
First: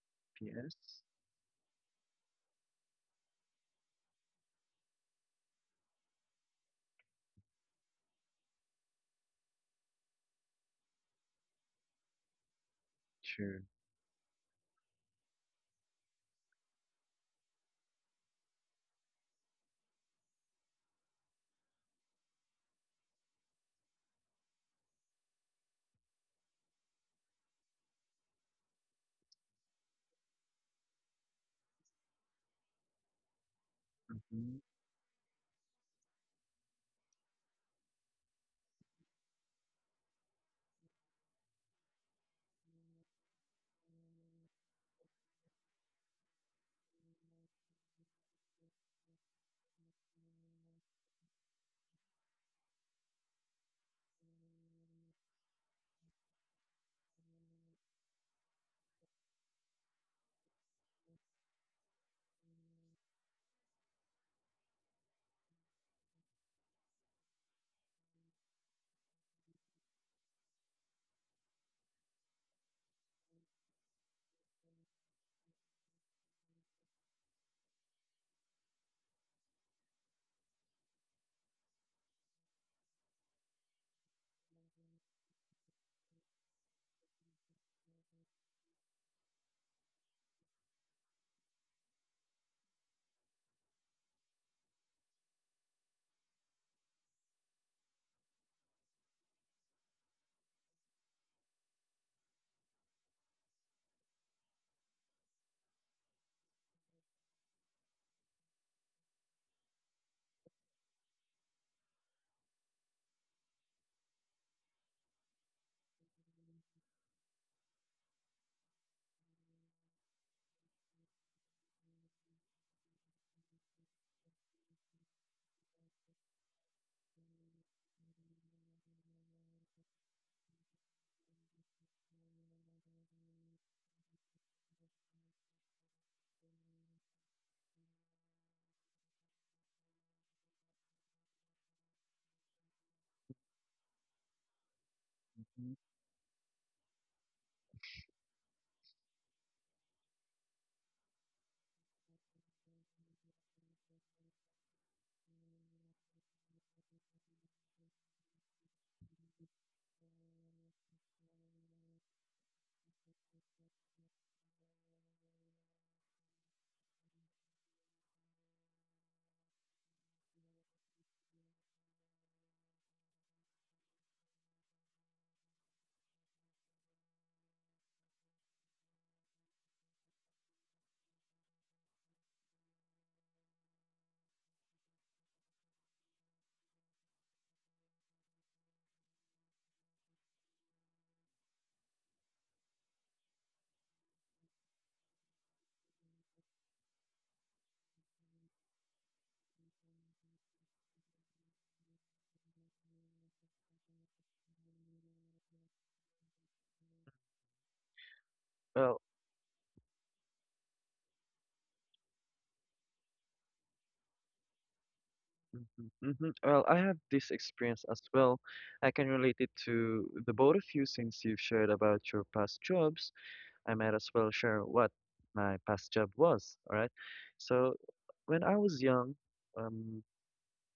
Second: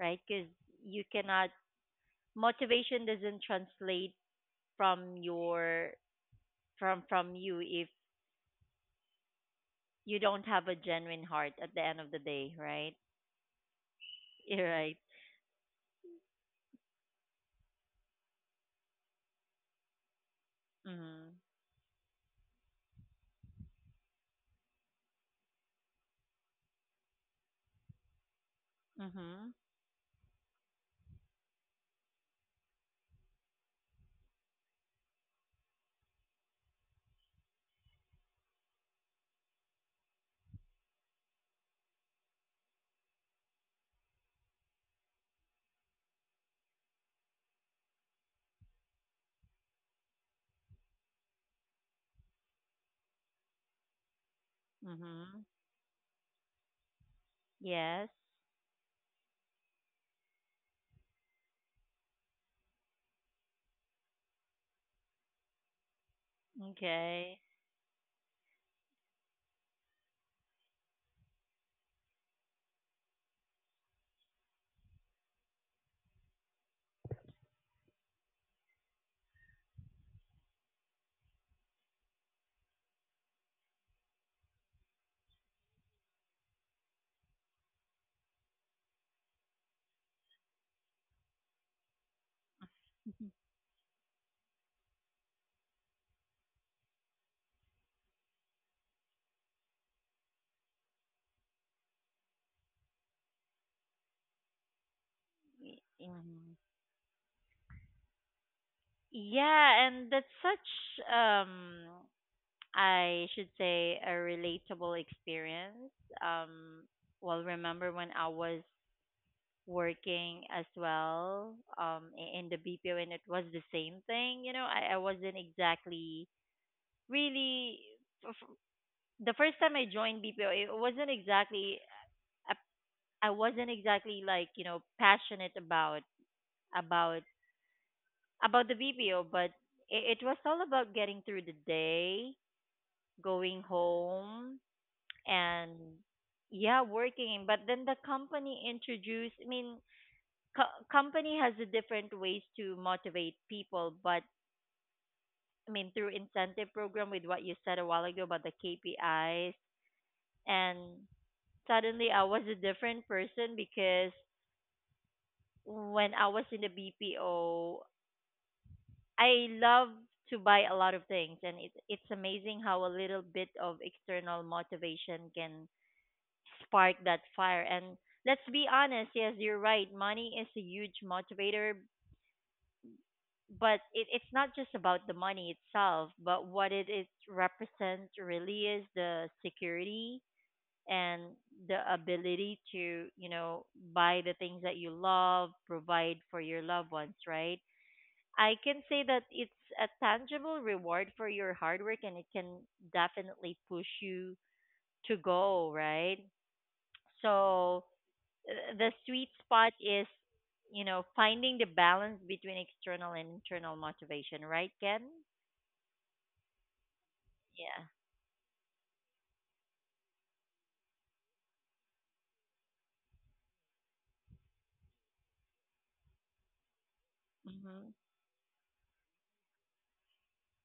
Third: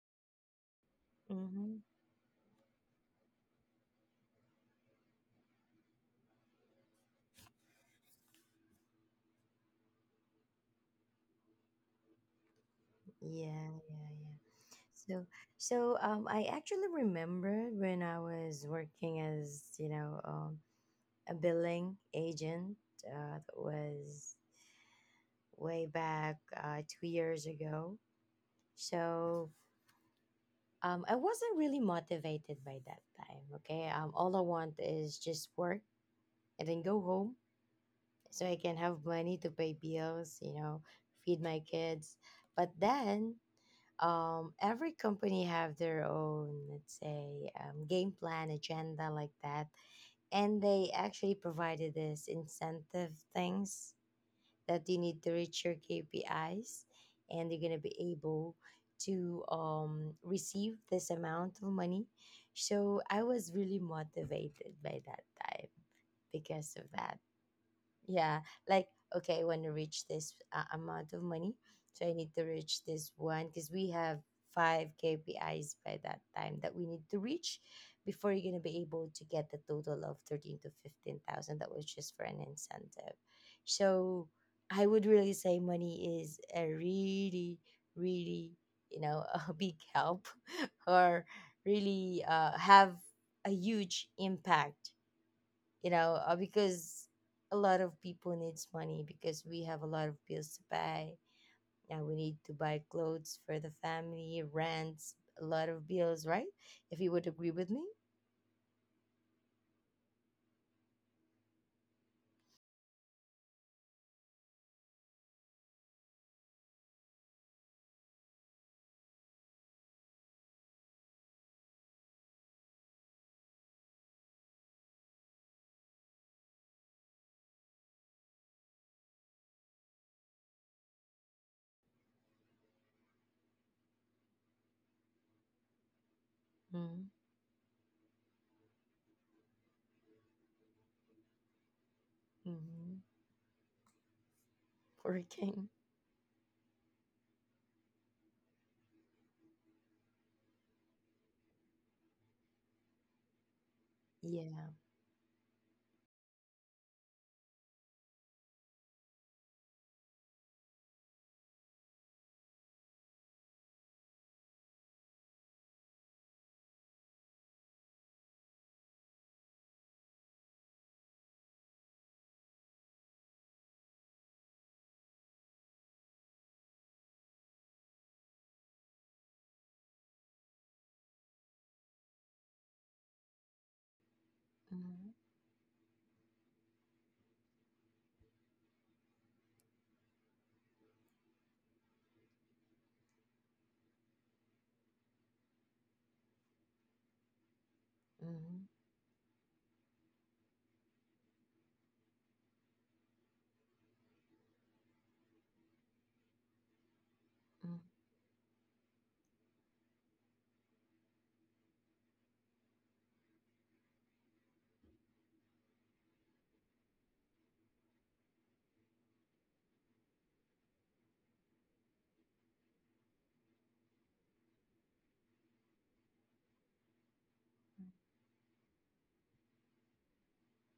S1: right? Because
S3: P.S.
S1: you cannot
S2: Mm-hmm.
S1: motivation doesn't translate from your from you if you don't have a genuine heart at the end of the day, right?
S2: Yeah,
S3: True.
S2: yeah, yeah.
S1: You're right.
S2: So, so I actually remember when I was working as, you know, a
S1: Mhm.
S2: billing agent, that was way back, 2 years ago. So,
S1: Mhm.
S2: I wasn't really motivated by that time. Okay, all I
S3: Mm-hmm.
S2: want is just work and then go home so I can have money to pay bills, you know, feed my kids. But then, every company have their own, let's say, game plan agenda like that, and they actually provided this incentive things that you need to
S1: Mhm.
S2: reach your KPIs and you're going to be
S1: Yes.
S2: able to, receive this amount of money. So I was really motivated by that time because of that.
S1: Okay.
S2: Yeah, like, okay, when I want to reach this, amount of money, so I need to reach this one because we have five KPIs by that time that we need to reach before you're gonna be able to get the total of thirteen to fifteen thousand. That was just for an incentive. So I would really say money is a really, really, you know, a big help, or really, have a huge impact, you know, because a lot of people needs money because we have a lot of bills to pay. Yeah, we need to buy clothes for the family, rents, a lot of bills, right,
S1: Mhm.
S2: if you would agree with me.
S1: Yeah, and that's such, I should say, a relatable experience. Um well, remember when I was working as well, in the BPO, and it was the same thing, I wasn't exactly really f- the first time I joined BPO, it wasn't exactly, I I wasn't exactly like, passionate
S2: Mm-hmm.
S1: about about the BPO, but it was all about getting through the day,
S2: Mm-hmm.
S1: going home,
S2: Working.
S3: Mm-hmm.
S1: and yeah, working. But then the company introduced. I mean, company has a different ways to motivate people, but
S2: Yeah.
S1: I mean, through incentive program with what you said a while ago about the KPIs, and suddenly I was a different person because when I was in the BPO, I love to buy a lot of things, and it's amazing how a little bit of external motivation can spark that fire. And let's be honest, yes, you're right. Money is a huge motivator, but it's not just
S2: Mm-hmm.
S1: about the money itself, but what it represents really is the security and the ability to, you know, buy the things that you love, provide for your loved ones, right?
S2: Mm-hmm.
S1: I can say that it's a tangible reward for your hard work and it can definitely push you to go, right?
S2: Hmm.
S1: So
S3: Well.
S1: the sweet spot is, you know, finding the balance between external and internal motivation, right, Ken?
S3: Mm-hmm. Mm-hmm. Well, I have this experience
S1: Yeah.
S3: as well. I can relate it to the both of you since you've shared about your past jobs. I might as well share what my past job was. All right. So
S1: Mhm.
S3: when I was young, um,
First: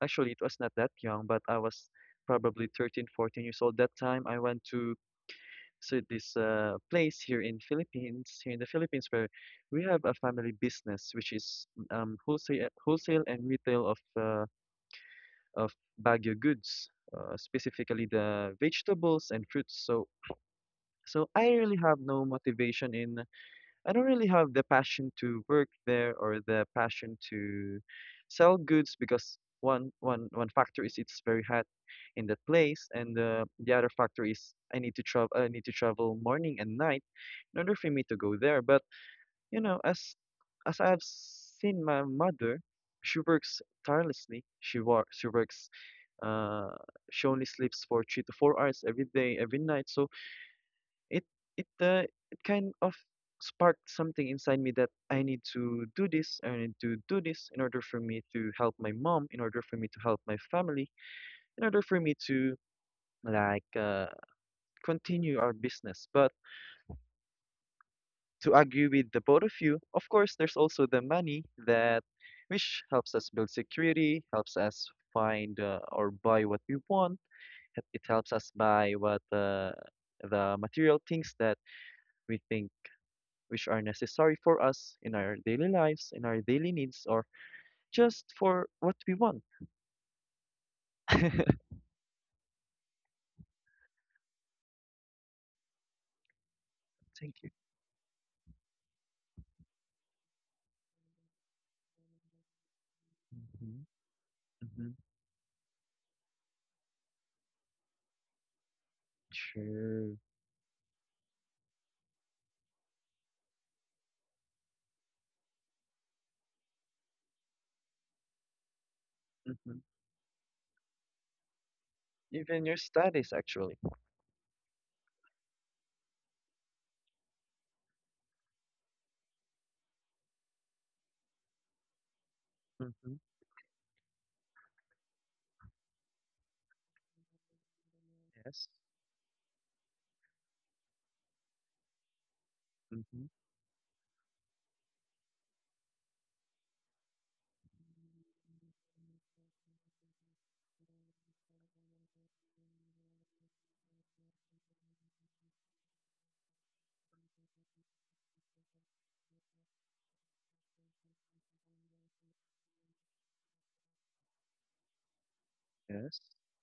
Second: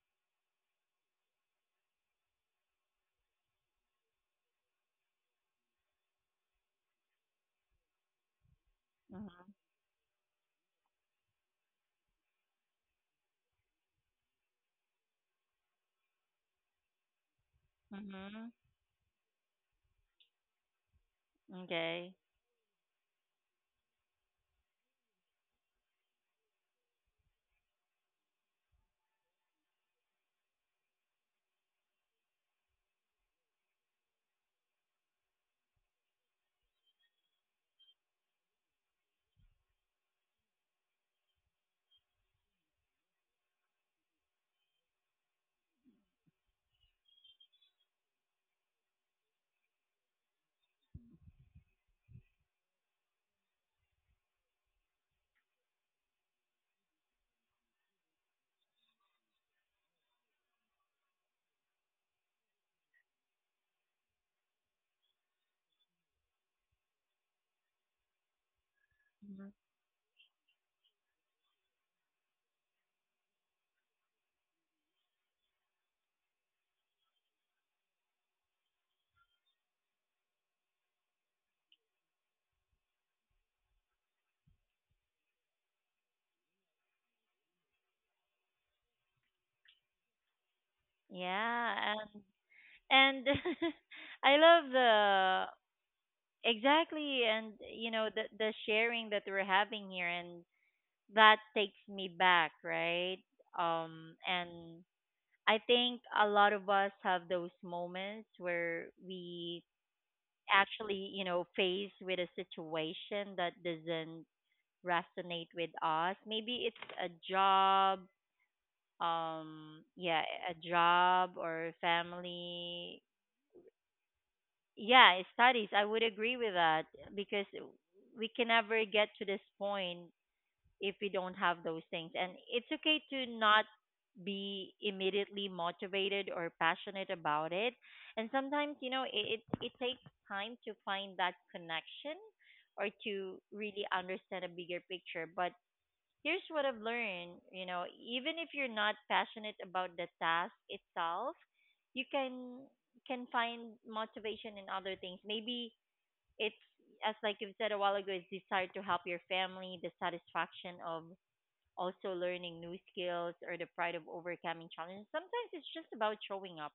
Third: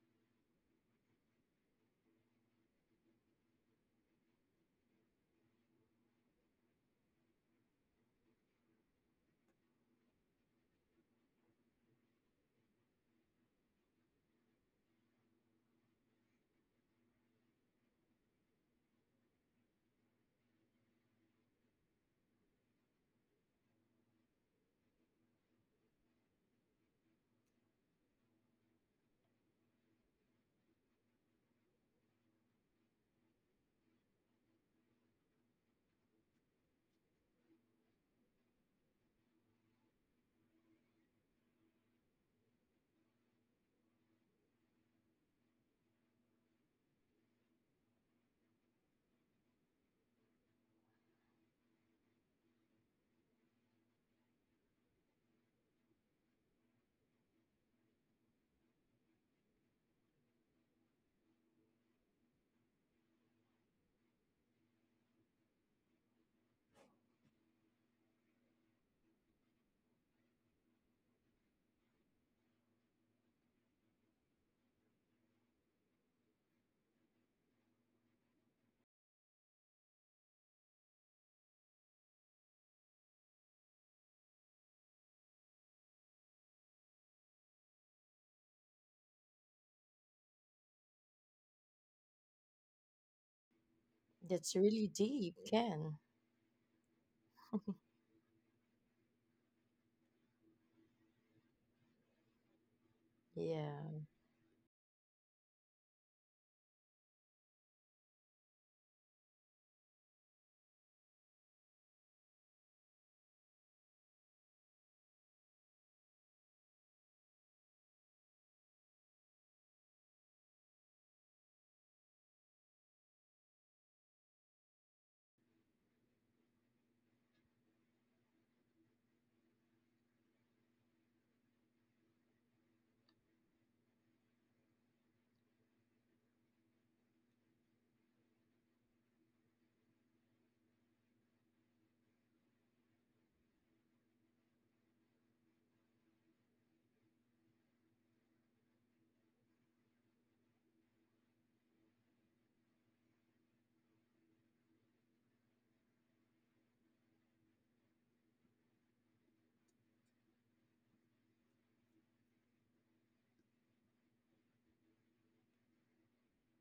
S3: actually it was not that young, but I was probably 13, 14 years old. That time I went to this place here in the Philippines, where
S1: Mhm.
S3: we have a family business, which is wholesale and retail of of Baguio goods, specifically
S1: Mhm.
S3: the vegetables and fruits. So I really have
S1: Okay.
S3: no motivation in I don't really have the passion to work there or the passion to sell goods because one factor is it's very hot in that place, and the other factor is I need to travel. I need to travel morning and night in order for me to go there. But, you know, as I have seen my mother, she works tirelessly. She works. She works. Uh, she only sleeps for 3 to 4 hours every day, every night. So it it uh, it kind of sparked something inside me that I need to do this, I need to do this in order for me to help my mom, in order for me to help my family, in order for me to, like, continue our business. But to argue with the both
S1: Mhm.
S3: of you, of course, there's also the money that which helps us build security, helps us find or buy what we want. It helps us buy what the material things that we think, which are necessary for us in our daily lives, in our daily needs, or just for what we want.
S1: Yeah, and I
S2: That's
S1: love
S2: really deep,
S1: the
S2: Ken.
S1: exactly
S3: Thank you.
S1: and you know the sharing that we're having here and that takes me back, right?
S3: Hmm.
S2: Yeah.
S1: And
S3: Hmm.
S1: I think a lot of us have those moments where we
S3: True.
S1: actually, you know, faced with a situation that doesn't resonate with us. Maybe it's a job,
S3: Hmm.
S1: yeah, a job or
S3: Even your
S1: family.
S3: studies, actually.
S1: Yeah, studies. I would agree with that because we can never get to this point if we don't have those things. And it's okay
S3: Hmm.
S1: to not be immediately motivated or passionate about it. And sometimes,
S3: Yes.
S1: you know, it takes time to find that connection or
S3: Hmm.
S1: to really understand a bigger picture. But here's what I've learned, you know, even if you're not passionate about the task itself, you can find motivation in other things. Maybe it's as like you've said a while ago, it's desire to help your family, the satisfaction of also learning new skills or the pride of overcoming challenges. Sometimes it's just about
S3: Yes.
S1: showing up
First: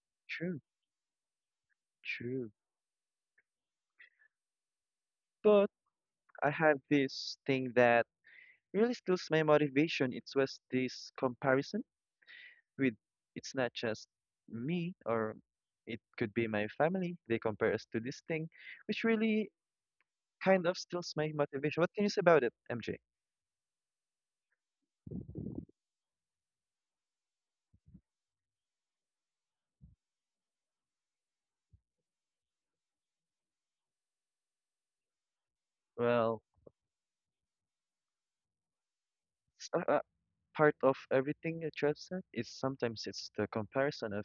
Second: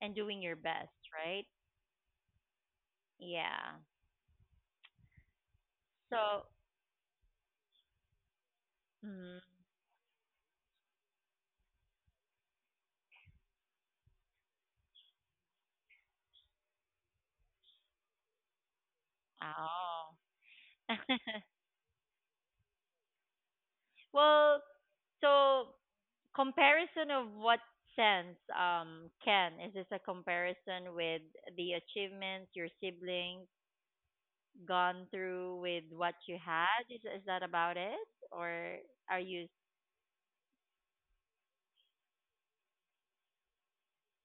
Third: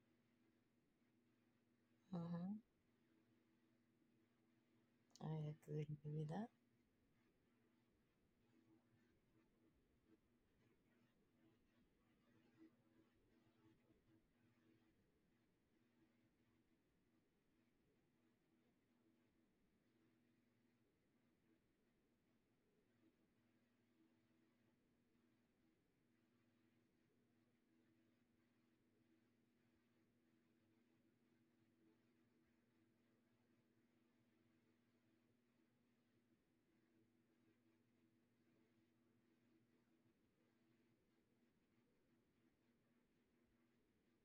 S1: and doing your
S3: True.
S1: best, right?
S3: True.
S2: Mm-hmm.
S1: Yeah.
S2: I
S3: But
S2: agree with
S1: So,
S2: that.
S3: I have this thing that really steals
S1: mm,
S3: my motivation. It was this comparison with it's not just me, or it could be my family. They compare us to this thing, which really
S1: oh.
S3: kind of steals my motivation. What can you say about it, MJ?
S1: Well, so comparison of what sense, Ken? Is this a comparison with the achievements your siblings gone through with what you
S3: Well,
S1: had? Is that about it? Or are you,
S3: it's a part of everything that you have said is sometimes it's the comparison of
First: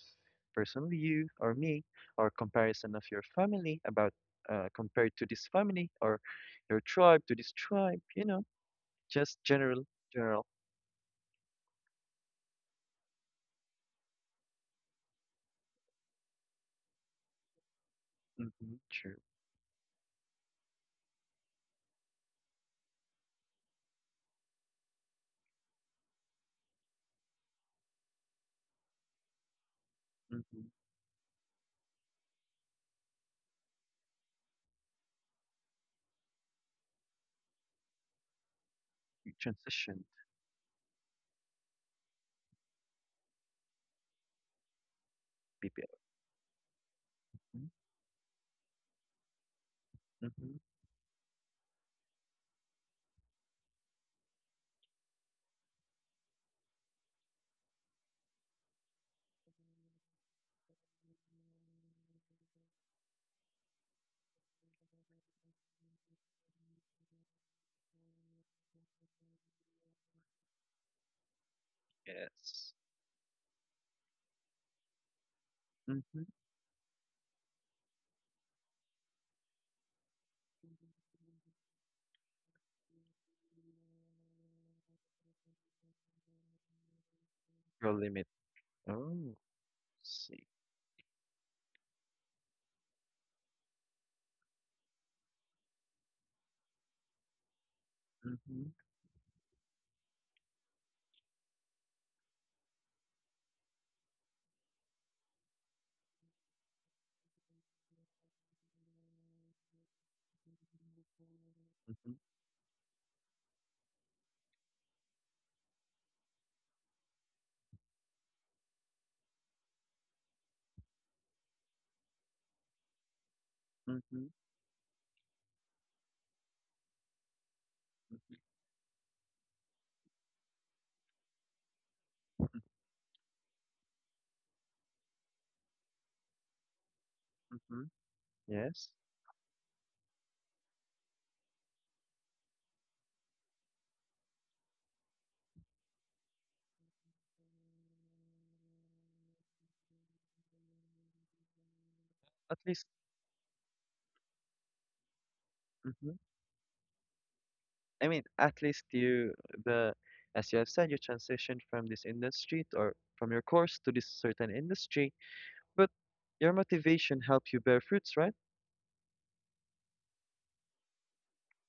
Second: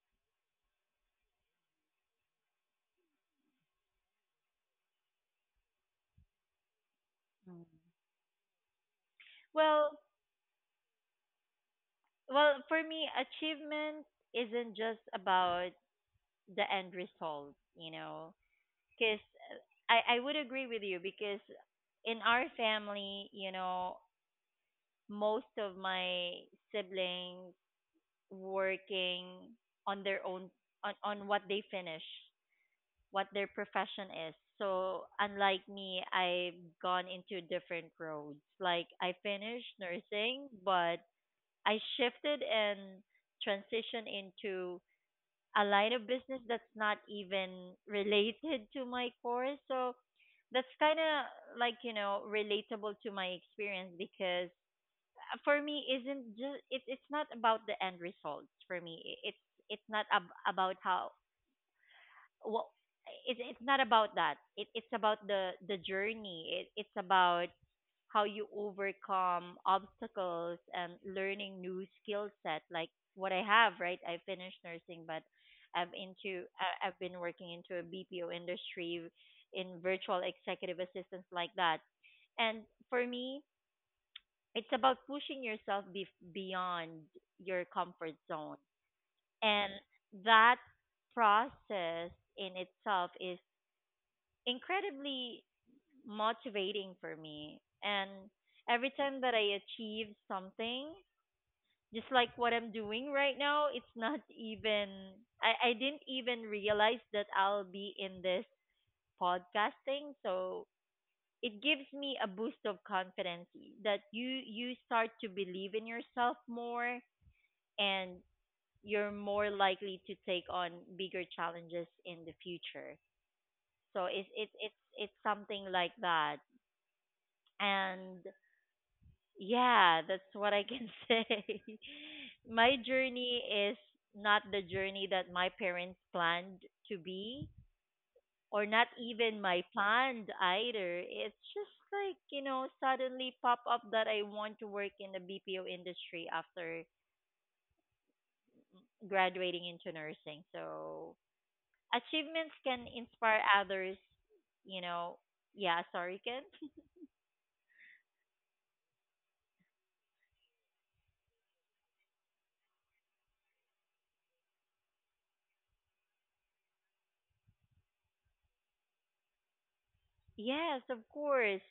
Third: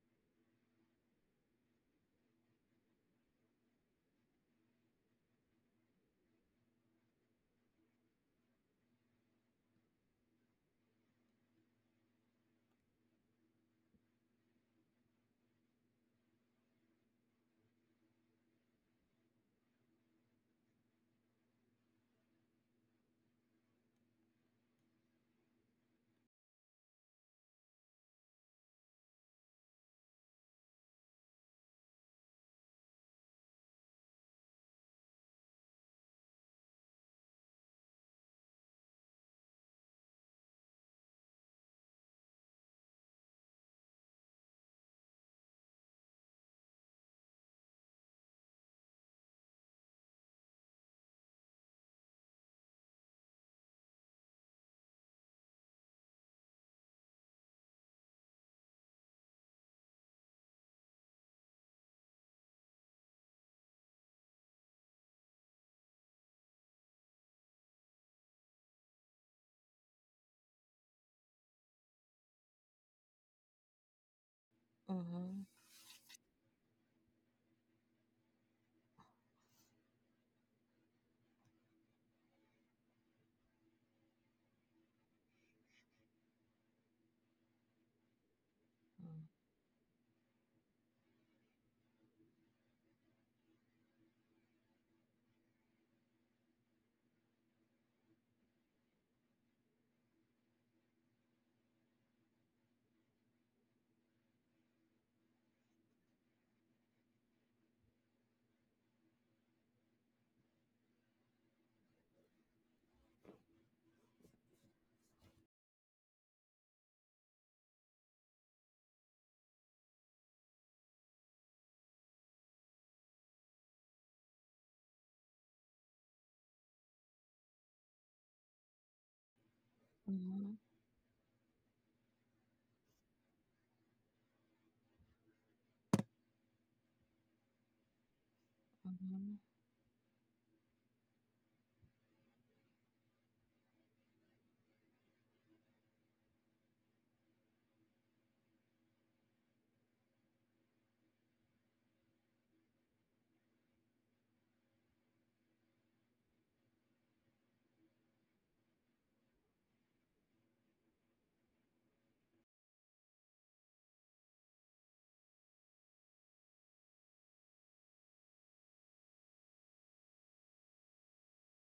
S3: personally you or me, or comparison of your family about, compared to this family or your tribe to this tribe. You know, just general,
S1: well,
S3: general.
S1: well, for me, achievement isn't just about the end result, you know,
S3: Mm-hmm, true.
S1: because I would agree with you because in our family, you know, most of my siblings working on their own,
S3: Mm-hmm.
S1: on what they finish, what their profession is. So, unlike me, I've gone into different roads. Like, I
S3: You
S1: finished
S3: transitioned.
S1: nursing, but I shifted and transition into a
S3: BPL.
S1: line of business that's not
S3: Mm-hmm.
S1: even related to my course. So
S3: Mm-hmm.
S1: that's kind of like, you know, relatable to my experience because for me isn't just it, it's not about the end results for me. It's not about how what it's not about that. It it's about the journey. It's about how you overcome obstacles and learning new skill set
S3: Yes.
S1: like what I have, right? I finished nursing, but
S2: Mm-hmm.
S1: I've
S3: Mm-hmm.
S1: into I've been working into a BPO industry in virtual executive assistance like that, and for me it's about pushing yourself beyond your
S3: Your
S1: comfort
S3: limit.
S1: zone,
S3: Oh,
S1: and
S3: see.
S1: that process in itself is incredibly motivating for me. And
S3: Mm-hmm.
S1: every time that I achieve something, just like what I'm doing right now, it's not even, I didn't even realize that I'll be in this podcasting. So it gives
S3: Mm-hmm.
S1: me a boost of confidence that you start to believe in yourself more, and you're more likely to take on bigger challenges in the future. So
S3: Mm-hmm.
S1: it's something like that. And
S3: Mm-hmm.
S1: yeah, that's what
S2: Mm-hmm.
S1: I can say. My journey is not the journey that my parents planned to be,
S3: Mm-hmm.
S1: or not
S3: Yes.
S2: Mm-hmm.
S1: even my planned either. It's just like, you know, suddenly pop up that I want to work in the BPO industry after graduating into nursing. So achievements
S3: At
S1: can
S3: least,
S1: inspire others, you know. Yeah,
S3: hmm,
S1: sorry, Ken.
S3: I mean, at least you, the as you have said, you transitioned from this industry, or from your course to this certain industry, but your motivation helped you bear fruits, right?
S1: Yes, of course.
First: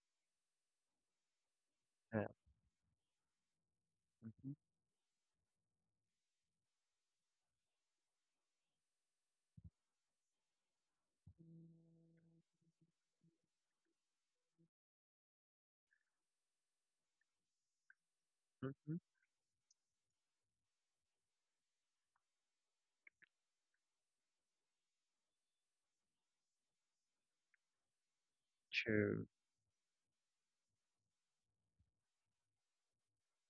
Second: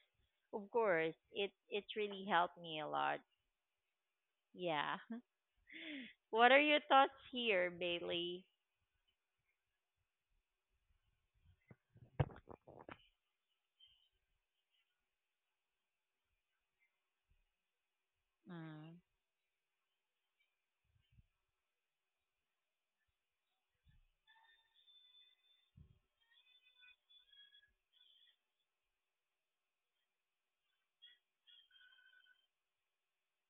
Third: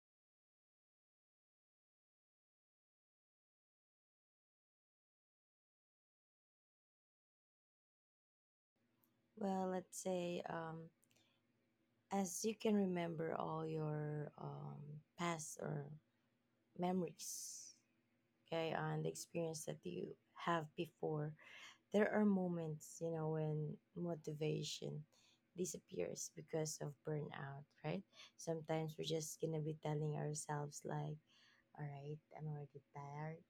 S1: Of course. It really
S3: Yeah.
S1: helped me a lot. Yeah. What are your thoughts here, Bailey?
S2: Well, let's say, as you can remember all your, past or memories,
S3: Mm-hmm.
S2: okay,
S1: Mm.
S3: Mm-hmm.
S2: and the experience that you have before, there are moments, you know, when motivation disappears because of burnout, right? Sometimes we're
S3: True.
S2: just gonna be telling ourselves, like, all right, I'm already tired,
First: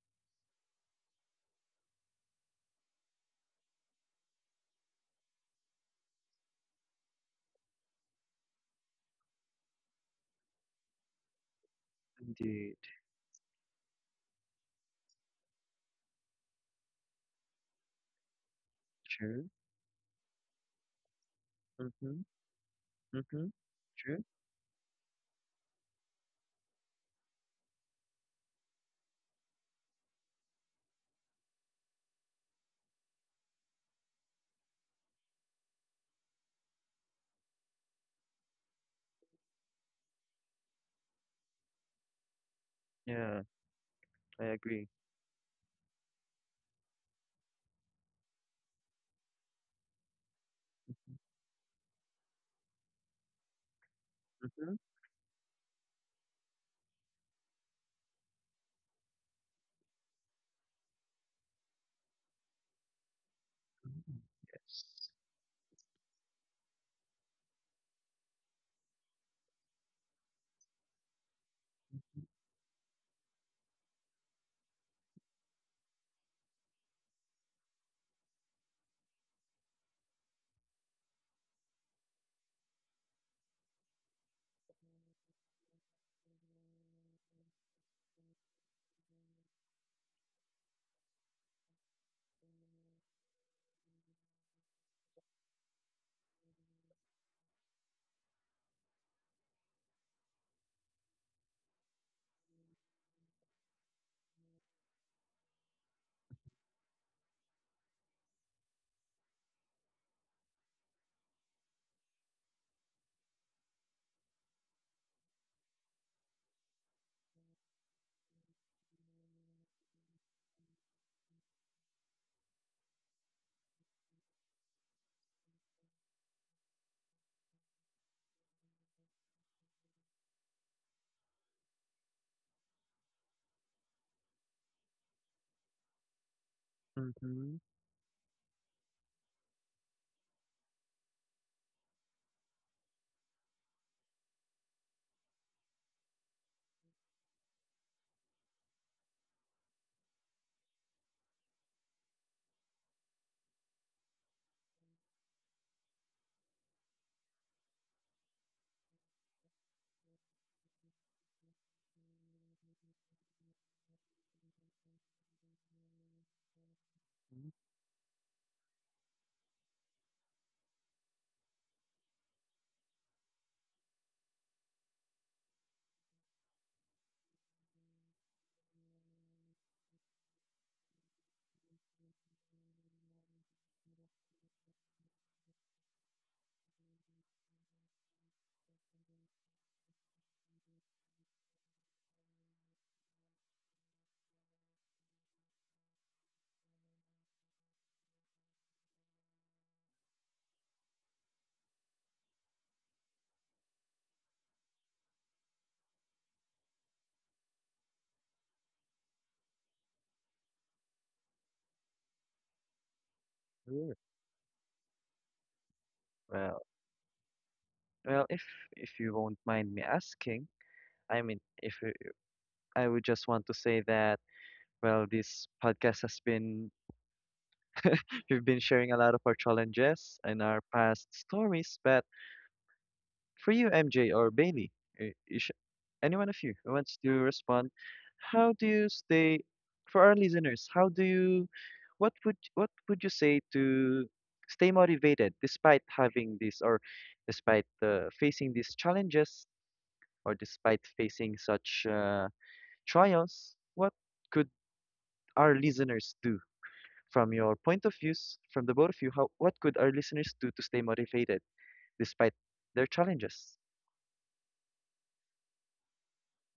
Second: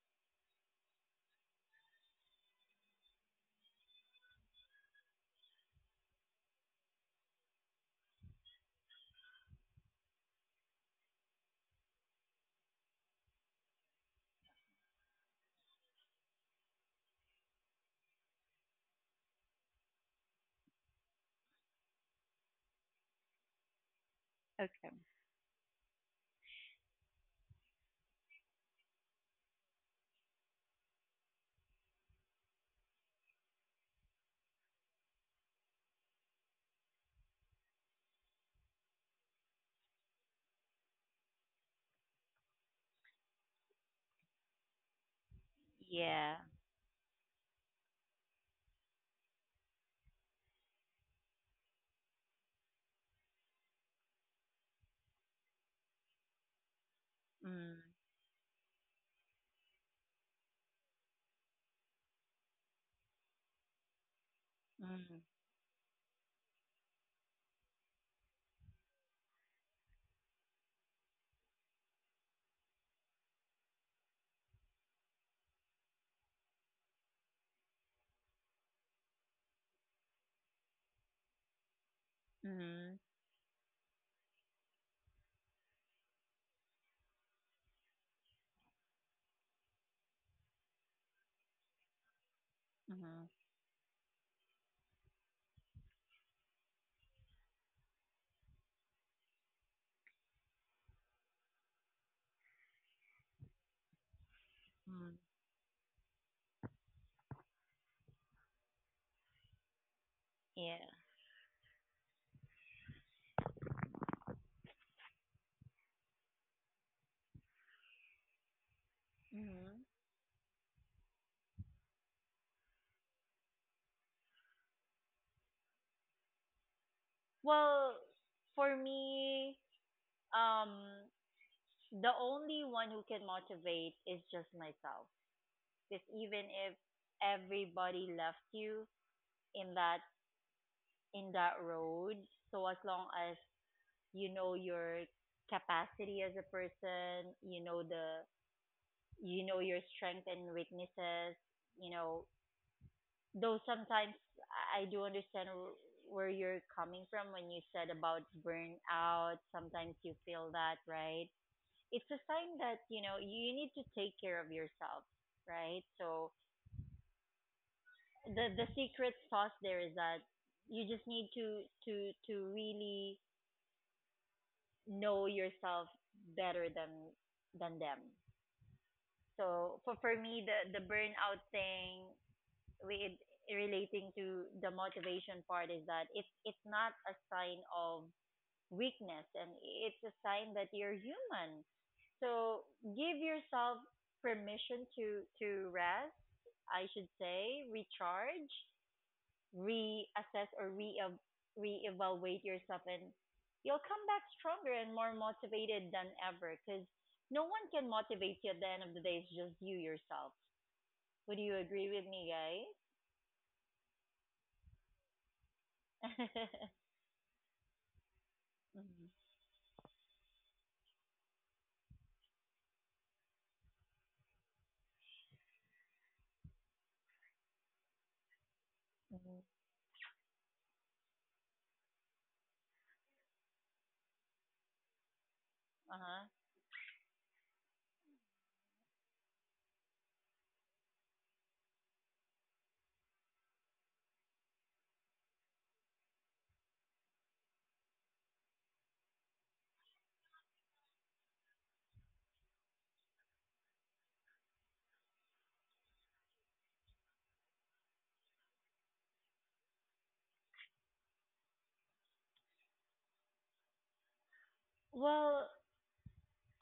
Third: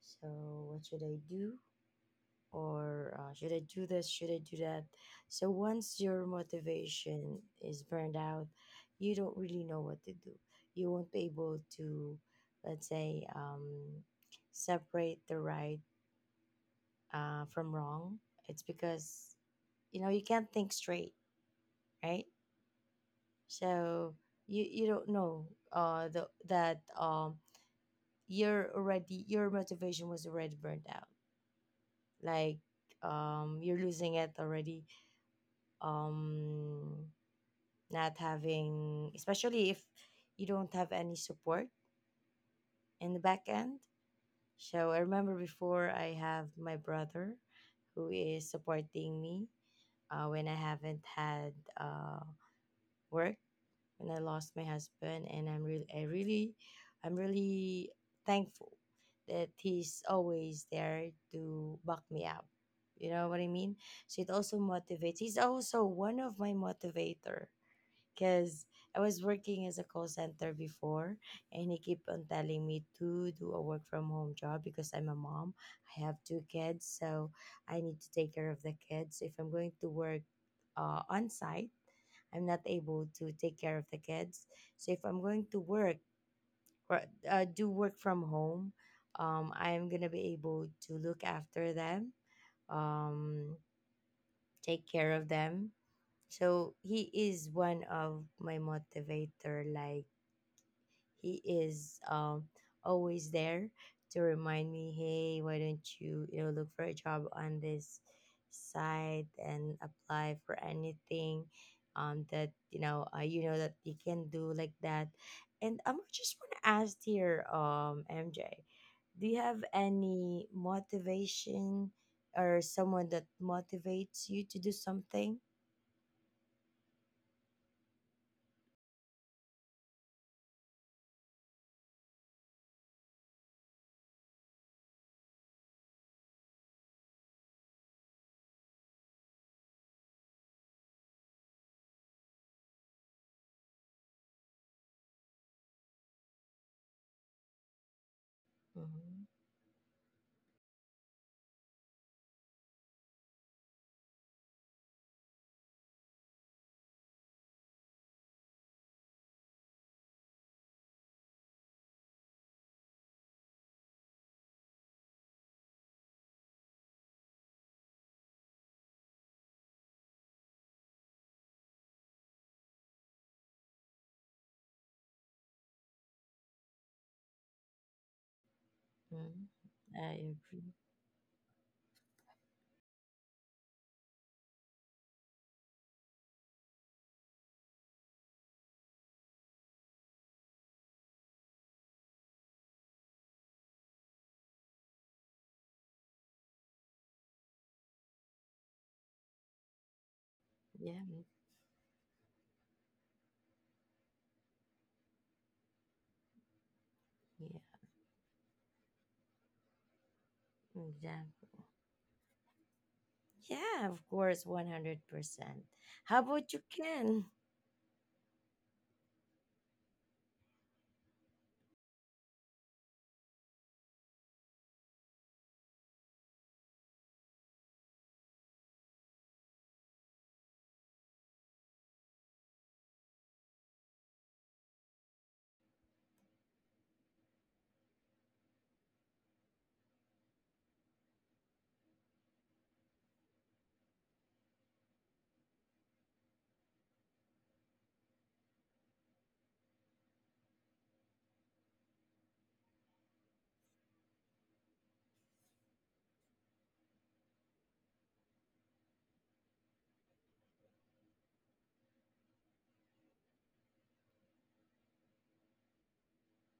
S2: so what should I do? Or, should I do this? Should I do that? So once your motivation is burned out, you don't really know what to do. You won't be able to,
S3: Indeed.
S2: let's say, separate the right from wrong. It's because,
S3: True.
S2: you know, you can't think straight,
S3: Mm-hmm.
S2: right?
S3: Mm-hmm.
S2: So
S3: True.
S2: you,
S1: Okay.
S2: don't know, the, that you're already, your motivation was already burned out. Like, you're losing it already, um not having, especially if you don't have any support in the back
S3: Yeah,
S2: end.
S3: I agree.
S2: So I remember, before I
S1: Yeah.
S2: have my brother who is supporting me, when I haven't had uh, work when I lost my
S3: Mm-hmm.
S2: husband, and i'm really i really i'm
S1: Mm.
S2: really thankful that he's always there to back me up, you know what I mean.
S3: Mm-hmm.
S2: So it also
S3: Yes.
S1: Mm.
S2: motivates. He's also one of my motivator because I was working as a call center before, and he keep on telling me to do a work from home job because I'm a mom. I have two kids, so I need to take care of the kids. If I'm going to work on site, I'm not
S1: Mm.
S2: able to take care of the kids. So if I'm going to work or do work from home, I'm gonna be able to look after them,
S1: Mm.
S2: um, take care of them. So he is one of my motivator. Like, he is, always there to remind me,
S1: Mm.
S2: hey, why don't you, you know, look for a job on this site and apply for
S1: Yeah.
S2: anything, that you know, you know that you can do, like that. And I'm just want to ask here, MJ, do you have
S1: Mm.
S2: any motivation or someone that motivates you to do something?
S1: Well, for me, um, the only one who can motivate is just myself. Because even if
S3: Mm-hmm.
S1: everybody left you in that in that road, so as long as you know your capacity as a person, you know the
S2: Mhm.
S1: you know your strength and weaknesses, you know, though sometimes I do understand where you're coming from when you said about burnout, sometimes you feel that, right? It's a sign that you know you need to take care of yourself, right? So the secret sauce there is that you just need to to really know yourself better than them.
S2: Mhm.
S1: So for
S2: I
S1: me the
S2: agree.
S1: burnout thing with relating to the motivation part is that it's not a sign of weakness, and it's a sign that you're human. So give yourself permission to rest, I should say, recharge, reassess or
S2: Yeah,
S1: re
S2: mm,
S1: reevaluate yourself, and you'll come back stronger and more motivated than ever, cuz no
S2: yeah,
S1: one can motivate you at the end of the day, it's just you yourself.
S2: mm, yeah,
S1: Would you agree with me,
S2: yeah.
S3: Sure.
S2: Of course, 100%. How
S1: guys?
S2: about you,
S3: Well,
S2: Ken?
S3: well, if
S1: Mhm.
S3: you won't mind me asking, I mean, if you, I would just want to say that. Well, this podcast has we've been sharing a lot of our
S1: Mhm.
S3: challenges and our past stories. But for you, MJ or Bailey, is any
S1: Uh-huh.
S3: one of you who wants to respond, how do you stay, for our listeners, how do you, what would you say to stay motivated despite having this or despite facing these challenges or despite facing such trials? What could our listeners do? From your point of views, from the both of you, how what could our listeners do to stay motivated despite their challenges?
S1: Well,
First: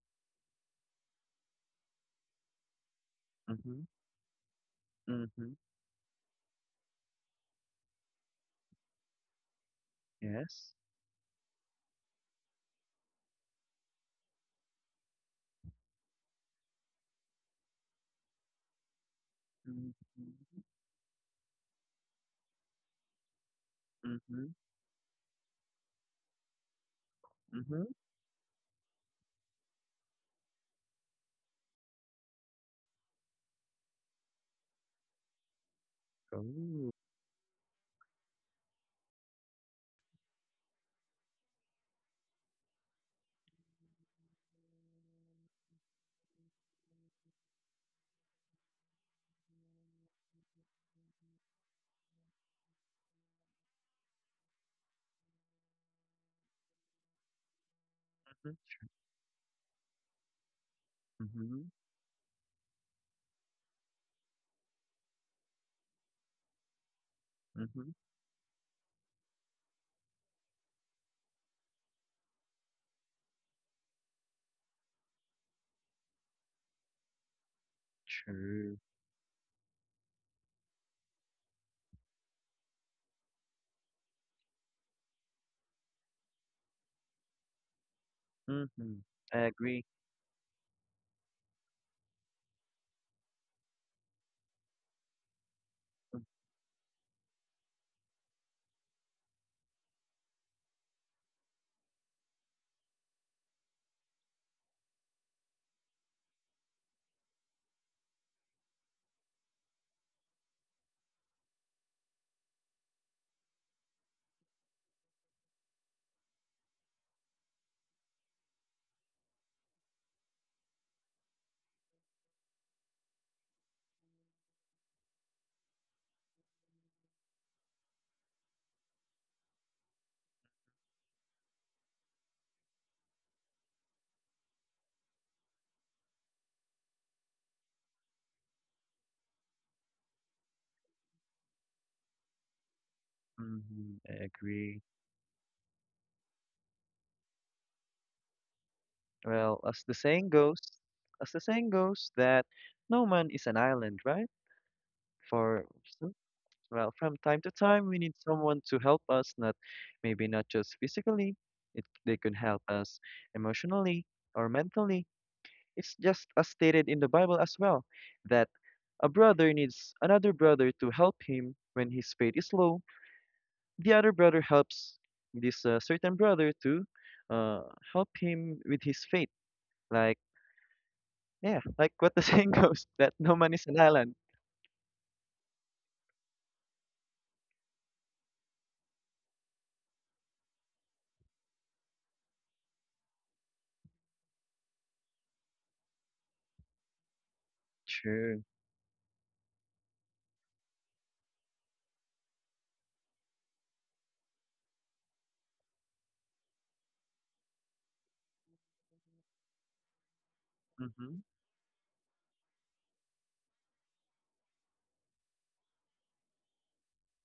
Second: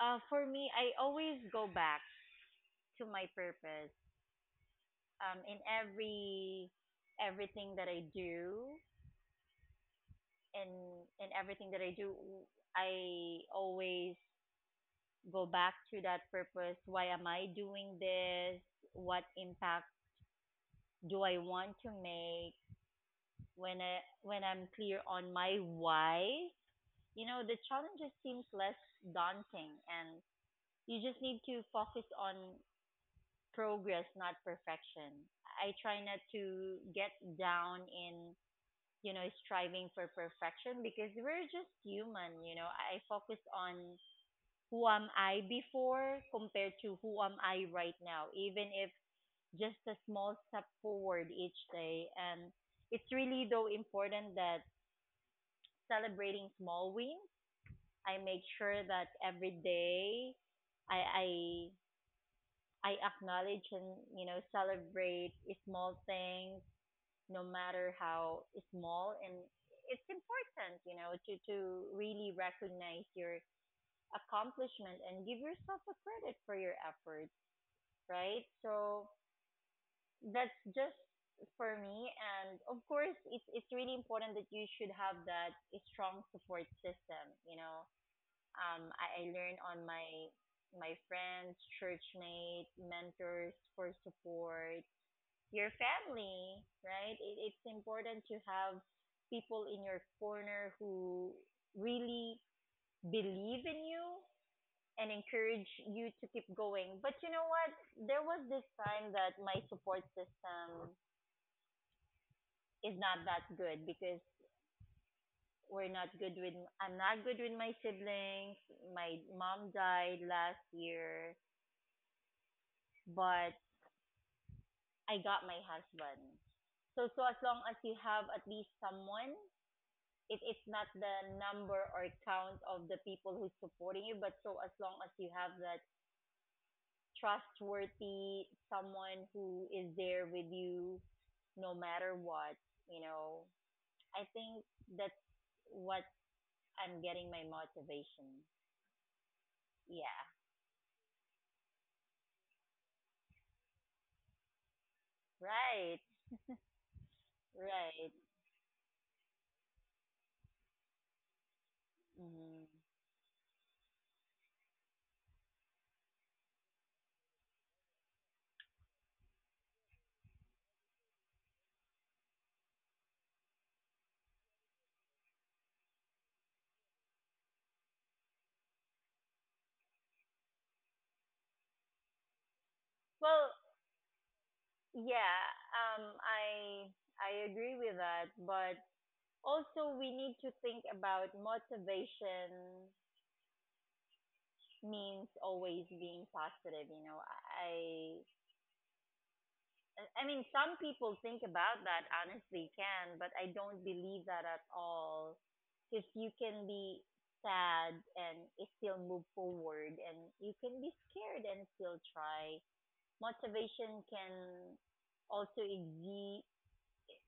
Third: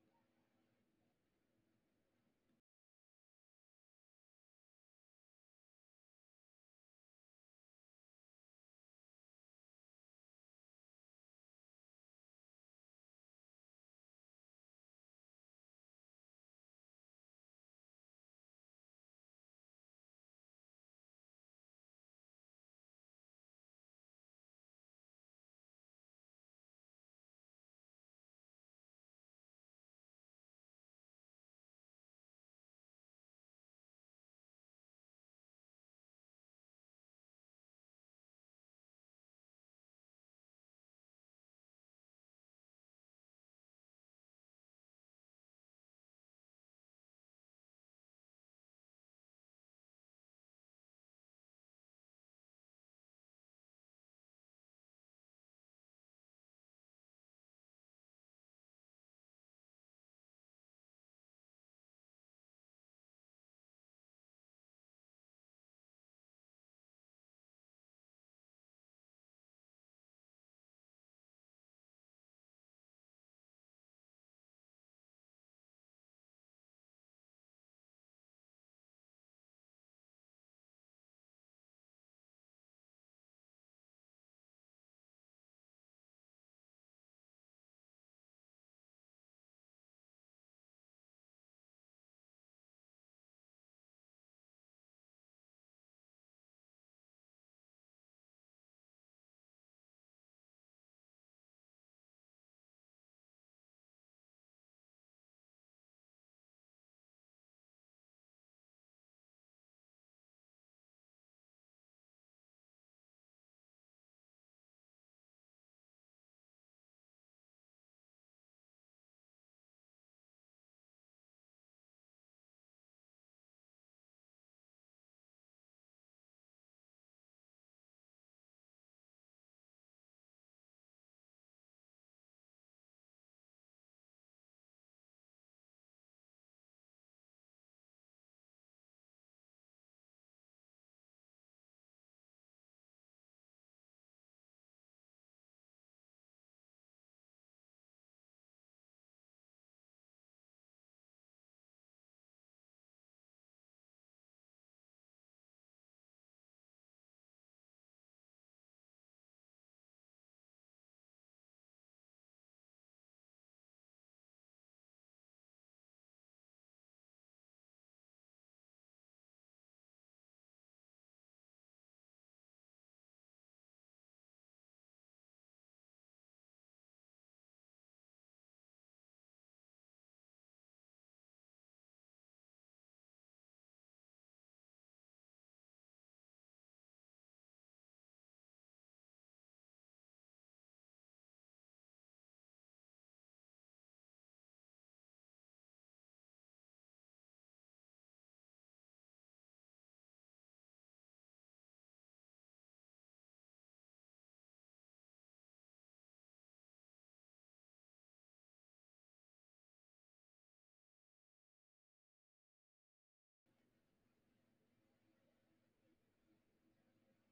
S1: for me, I always go back to my
S3: Mm-hmm.
S1: purpose.
S3: Mm-hmm.
S1: In everything that I do, and
S3: Yes.
S1: in everything that I do, I always go back to that purpose. Why am I doing this? What impact
S3: Mm-hmm.
S1: do I want to make? When
S3: Mm-hmm.
S1: I'm clear on my why, you know, the
S3: Mm-hmm.
S1: challenges seems less daunting, and you just need to focus on progress, not perfection. I try not to
S3: Oh.
S1: get down in, you know, striving for perfection because we're just human, you know. I focus on who am I before compared to who am I right now, even if just a small step forward each day. And it's really, though, important that celebrating small wins, I make
S3: Mm-hmm.
S1: sure that every day I
S3: Mm-hmm.
S1: I acknowledge and you know celebrate small things no
S3: Mm-hmm.
S1: matter how small, and it's important, you know, to really recognize your accomplishment and give yourself a credit for your efforts, right?
S3: True.
S1: So that's just for me, and of course it's really important that you should have that strong support system, you know.
S3: Mm-hmm.
S1: I
S3: I
S1: learned on
S3: agree.
S1: my my friends, churchmates, mentors for support, your family, right? It's important to have people in your corner who really believe in you and encourage you to keep going. But you know what? There was this time that my support system is not that good because we're not good with I'm not good with my siblings. My mom died last year, but I got my husband. So so as long as you have at least someone it's not the number or count of the people who's supporting you, but so as long as you have that trustworthy someone who is there with you no matter what, you know,
S3: Mm-hmm.
S1: I
S3: I
S1: think
S3: agree.
S1: that's what I'm getting my motivation.
S3: Well, as the
S1: Yeah,
S3: saying goes, that no man is an island, right? For
S1: right,
S3: so Well, from time to time, we
S1: right.
S3: need someone to help us, not maybe not just physically. They could
S1: Hmm.
S3: help us emotionally or mentally. It's just as stated in the Bible as well, that a brother needs another brother to help him when his faith is low. The other brother helps this, certain brother to, uh, help him with his faith. Like, yeah, like what the saying goes, that no
S1: Well,
S3: man is an island.
S1: yeah, um, I I agree with that, but also we need to think about motivation means always being positive, you know. i
S3: True.
S1: i mean, some people think about that honestly, can but I don't believe that at all because you can be sad and still move forward, and you can be
S3: Mm-hmm.
S1: scared and still try. Motivation can also exist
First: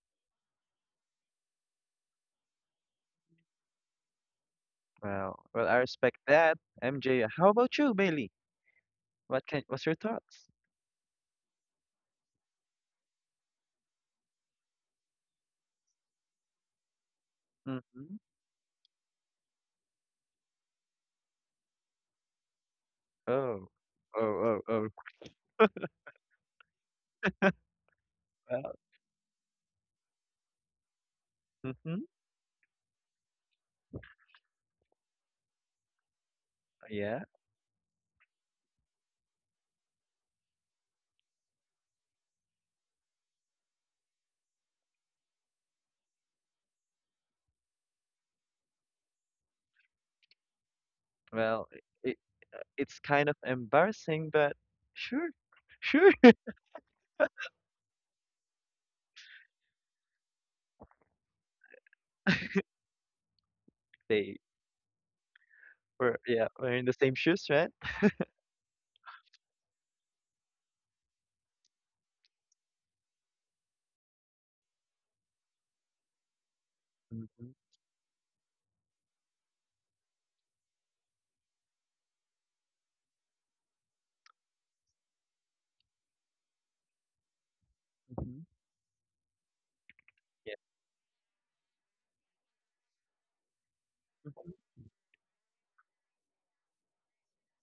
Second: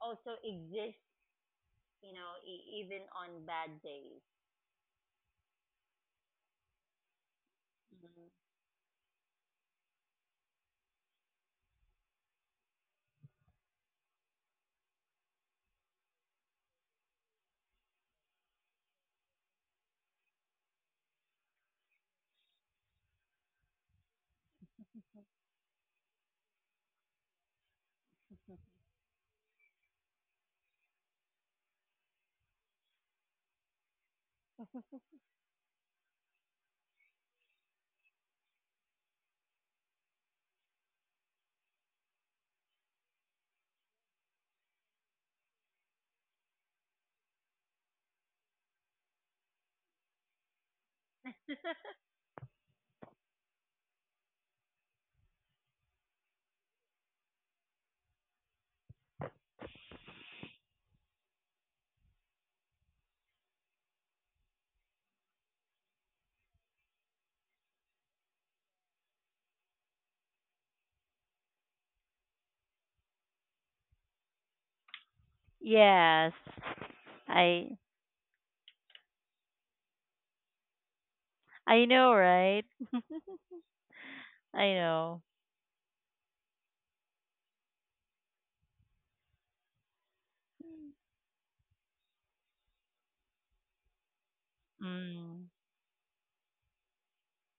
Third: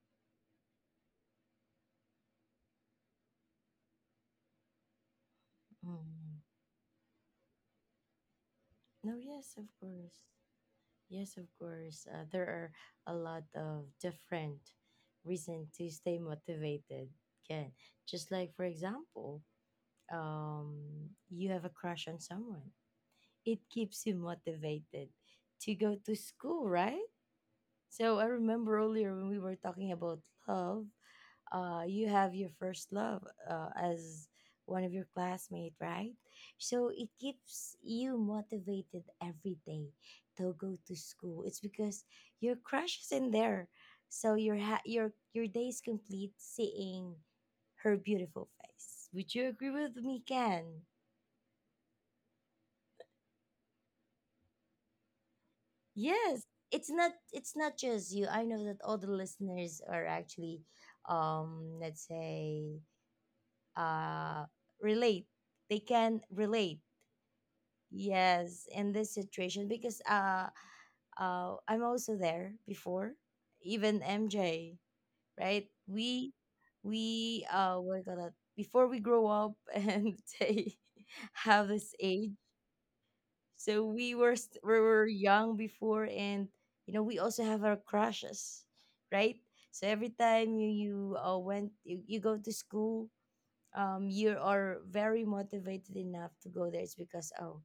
S1: also exist you know, even on bad days.
S3: Wow. Well, I respect
S2: Mm.
S3: that. MJ, how about you, Bailey?
S1: Mhm.
S2: No, yes, of
S3: What's your
S2: course.
S3: thoughts?
S2: Yes, of course. There are a lot of different reasons to stay motivated. Again,
S3: Mhm.
S2: just like, for example, um, you have a crush on someone, it
S3: Oh.
S2: keeps you
S3: Oh, oh, oh.
S2: motivated to go to school, right? So I
S3: Well,
S2: remember earlier when we were talking about love,
S3: mhm.
S2: you have your first love, as one of your classmate, right? So it
S3: Yeah.
S2: keeps you motivated every day to go to school. It's because your crush is in there, so your ha- your day is complete, seeing her beautiful face. Would you agree with me, Ken?
S3: Well, it, it's kind of embarrassing, but sure. Sure.
S2: Yes. It's not just you. I know that all the listeners are actually, let's say,
S3: They
S2: uh relate. They
S3: were,
S2: can
S3: yeah,
S2: relate.
S3: wearing the same shoes, right?
S2: Yes, in this situation because, I'm also there before, even MJ, right?
S1: Yes,
S3: Mhm.
S1: I
S2: We're gonna, before we grow up and say, have
S1: I
S2: this
S1: know,
S2: age.
S1: right?
S2: So we
S1: I
S2: were
S1: know.
S2: young before, and you know, we also have our
S3: Mhm.
S2: crushes, right? So every time,
S3: Yeah.
S2: you go to school, you
S3: Mhm.
S2: are very
S1: Mm.
S2: motivated enough to go there. It's because, oh,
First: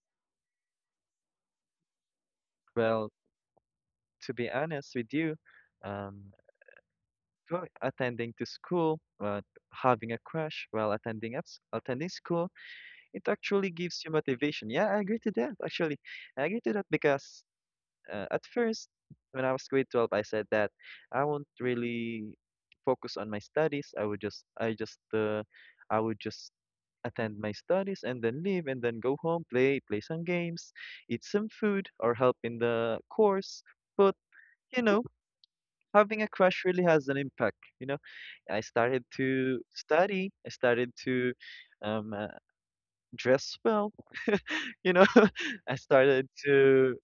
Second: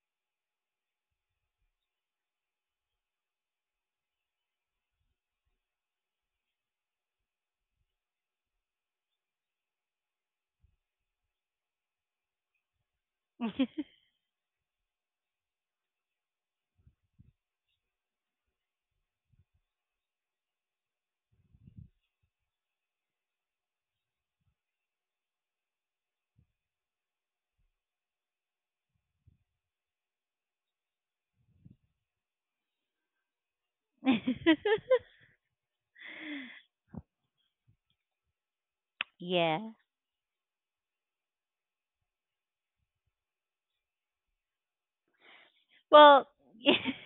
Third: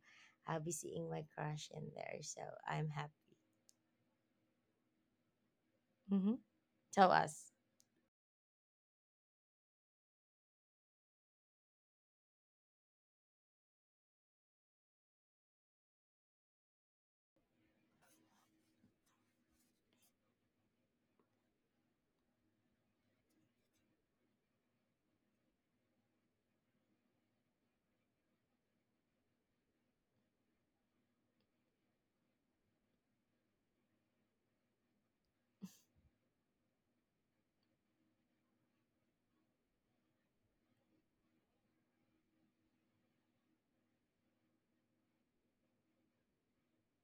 S2: I'll be seeing my crush in there, so I'm
S3: Well,
S2: happy.
S3: to be honest with you, um,
S2: Mm-hmm. Tell us.
S3: go attending to school, but having a crush while attending attending school, it actually gives you motivation. Yeah, I agree to that. Actually, I agree to that because, at first, when I was grade 12, I said that I won't really focus on my studies. I would just, I would just attend my studies and then leave and then go home, play, some games, eat some food, or help in the course. But, you know, having a crush really has an impact. You know, I started
S1: Yeah.
S3: to study, I started to, um, uh, dress well, you know, I
S1: Well,
S3: started to.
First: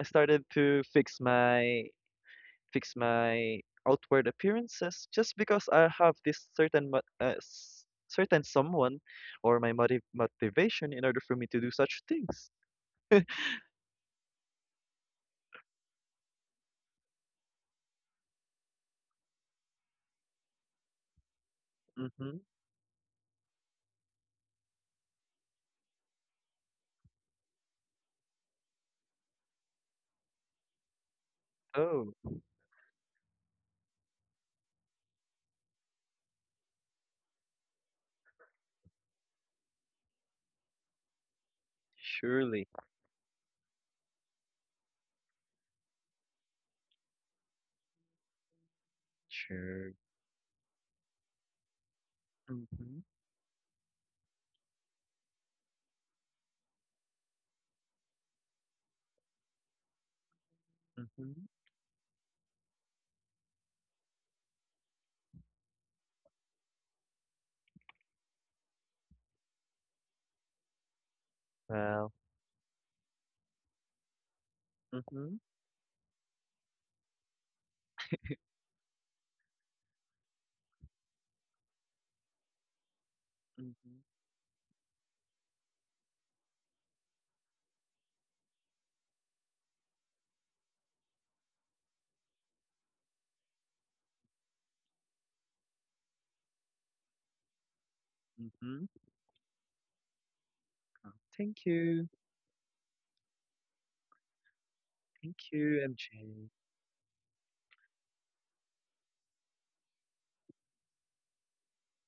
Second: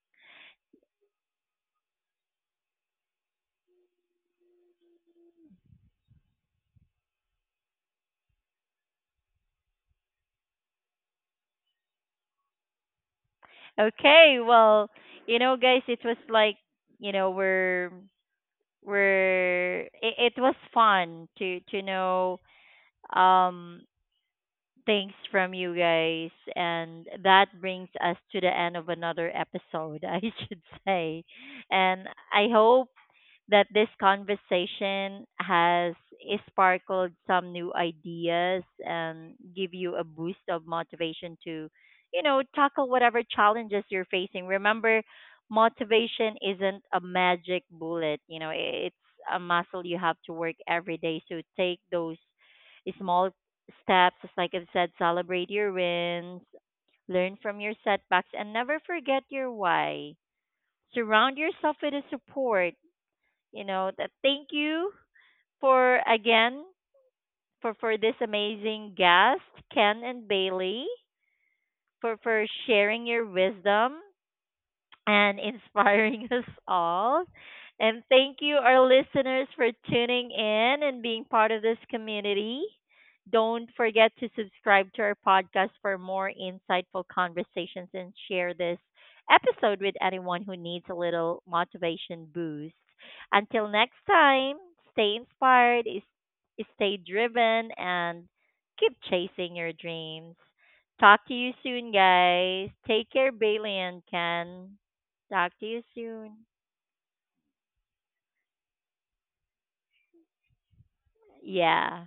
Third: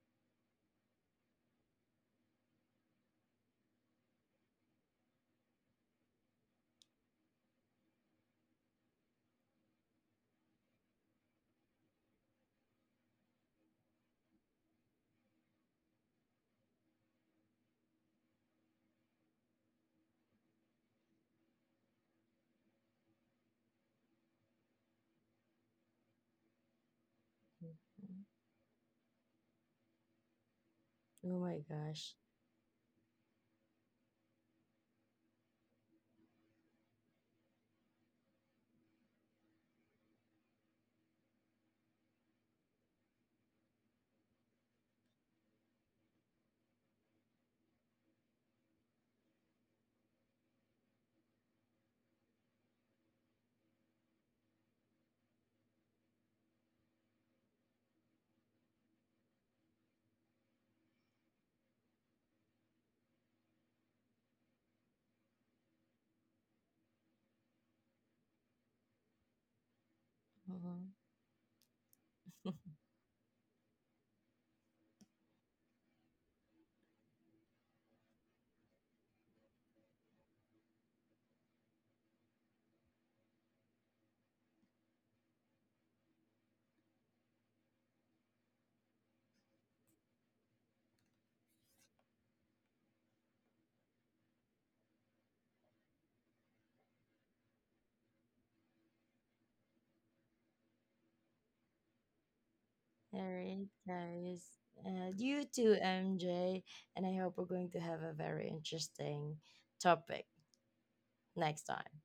S3: I started to fix my outward appearances just because I have this certain someone or my motivation in order for me to do such things.
S1: okay. Well, you know, guys, it was like, you know, we're it, it was fun to know
S3: Mm-hmm.
S1: um things from you guys, and that brings us
S2: Mhm.
S1: to the end of another episode, I should say.
S2: Oh my
S1: And
S3: Oh,
S2: gosh.
S1: I hope that this conversation has sparkled some new ideas and give you a boost of motivation to, you know,
S3: surely,
S1: tackle whatever challenges you're facing. Remember, motivation isn't a magic bullet, you know, it's a muscle
S3: sure.
S1: you have to work every day. So take those
S3: Mm-hmm.
S1: small steps, just like I've said, celebrate your wins, learn from your setbacks, and never forget your why. Surround
S3: Mm-hmm.
S1: yourself with a support, you know, that thank you, for again, for this amazing guest, Ken and Bailey,
S2: Mm-hmm.
S3: Well.
S1: for sharing your wisdom
S3: Mm-hmm.
S1: and inspiring us all. And thank you, our listeners, for tuning in and being part of this community. Don't
S3: Mm-hmm.
S1: forget to subscribe to our podcast for more insightful conversations and share this episode with anyone who needs a little motivation boost. Until next time, stay inspired, stay driven, and
S3: Mm-hmm.
S1: keep chasing your dreams. Talk to you
S3: Thank
S1: soon,
S3: you.
S1: guys. Take
S2: All
S1: care,
S2: right,
S1: Bailey and
S2: guys.
S1: Ken.
S2: You
S3: Thank
S1: Talk to
S2: too,
S3: you,
S1: you soon.
S3: MJ.
S2: MJ. And I hope we're going to have a very interesting topic next time.
S1: Yeah,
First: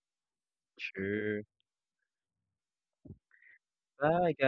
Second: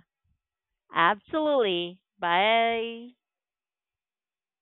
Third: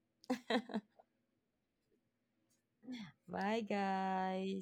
S3: Sure.
S1: absolutely. Bye.
S2: Bye,
S3: Bye, guys.
S2: guys.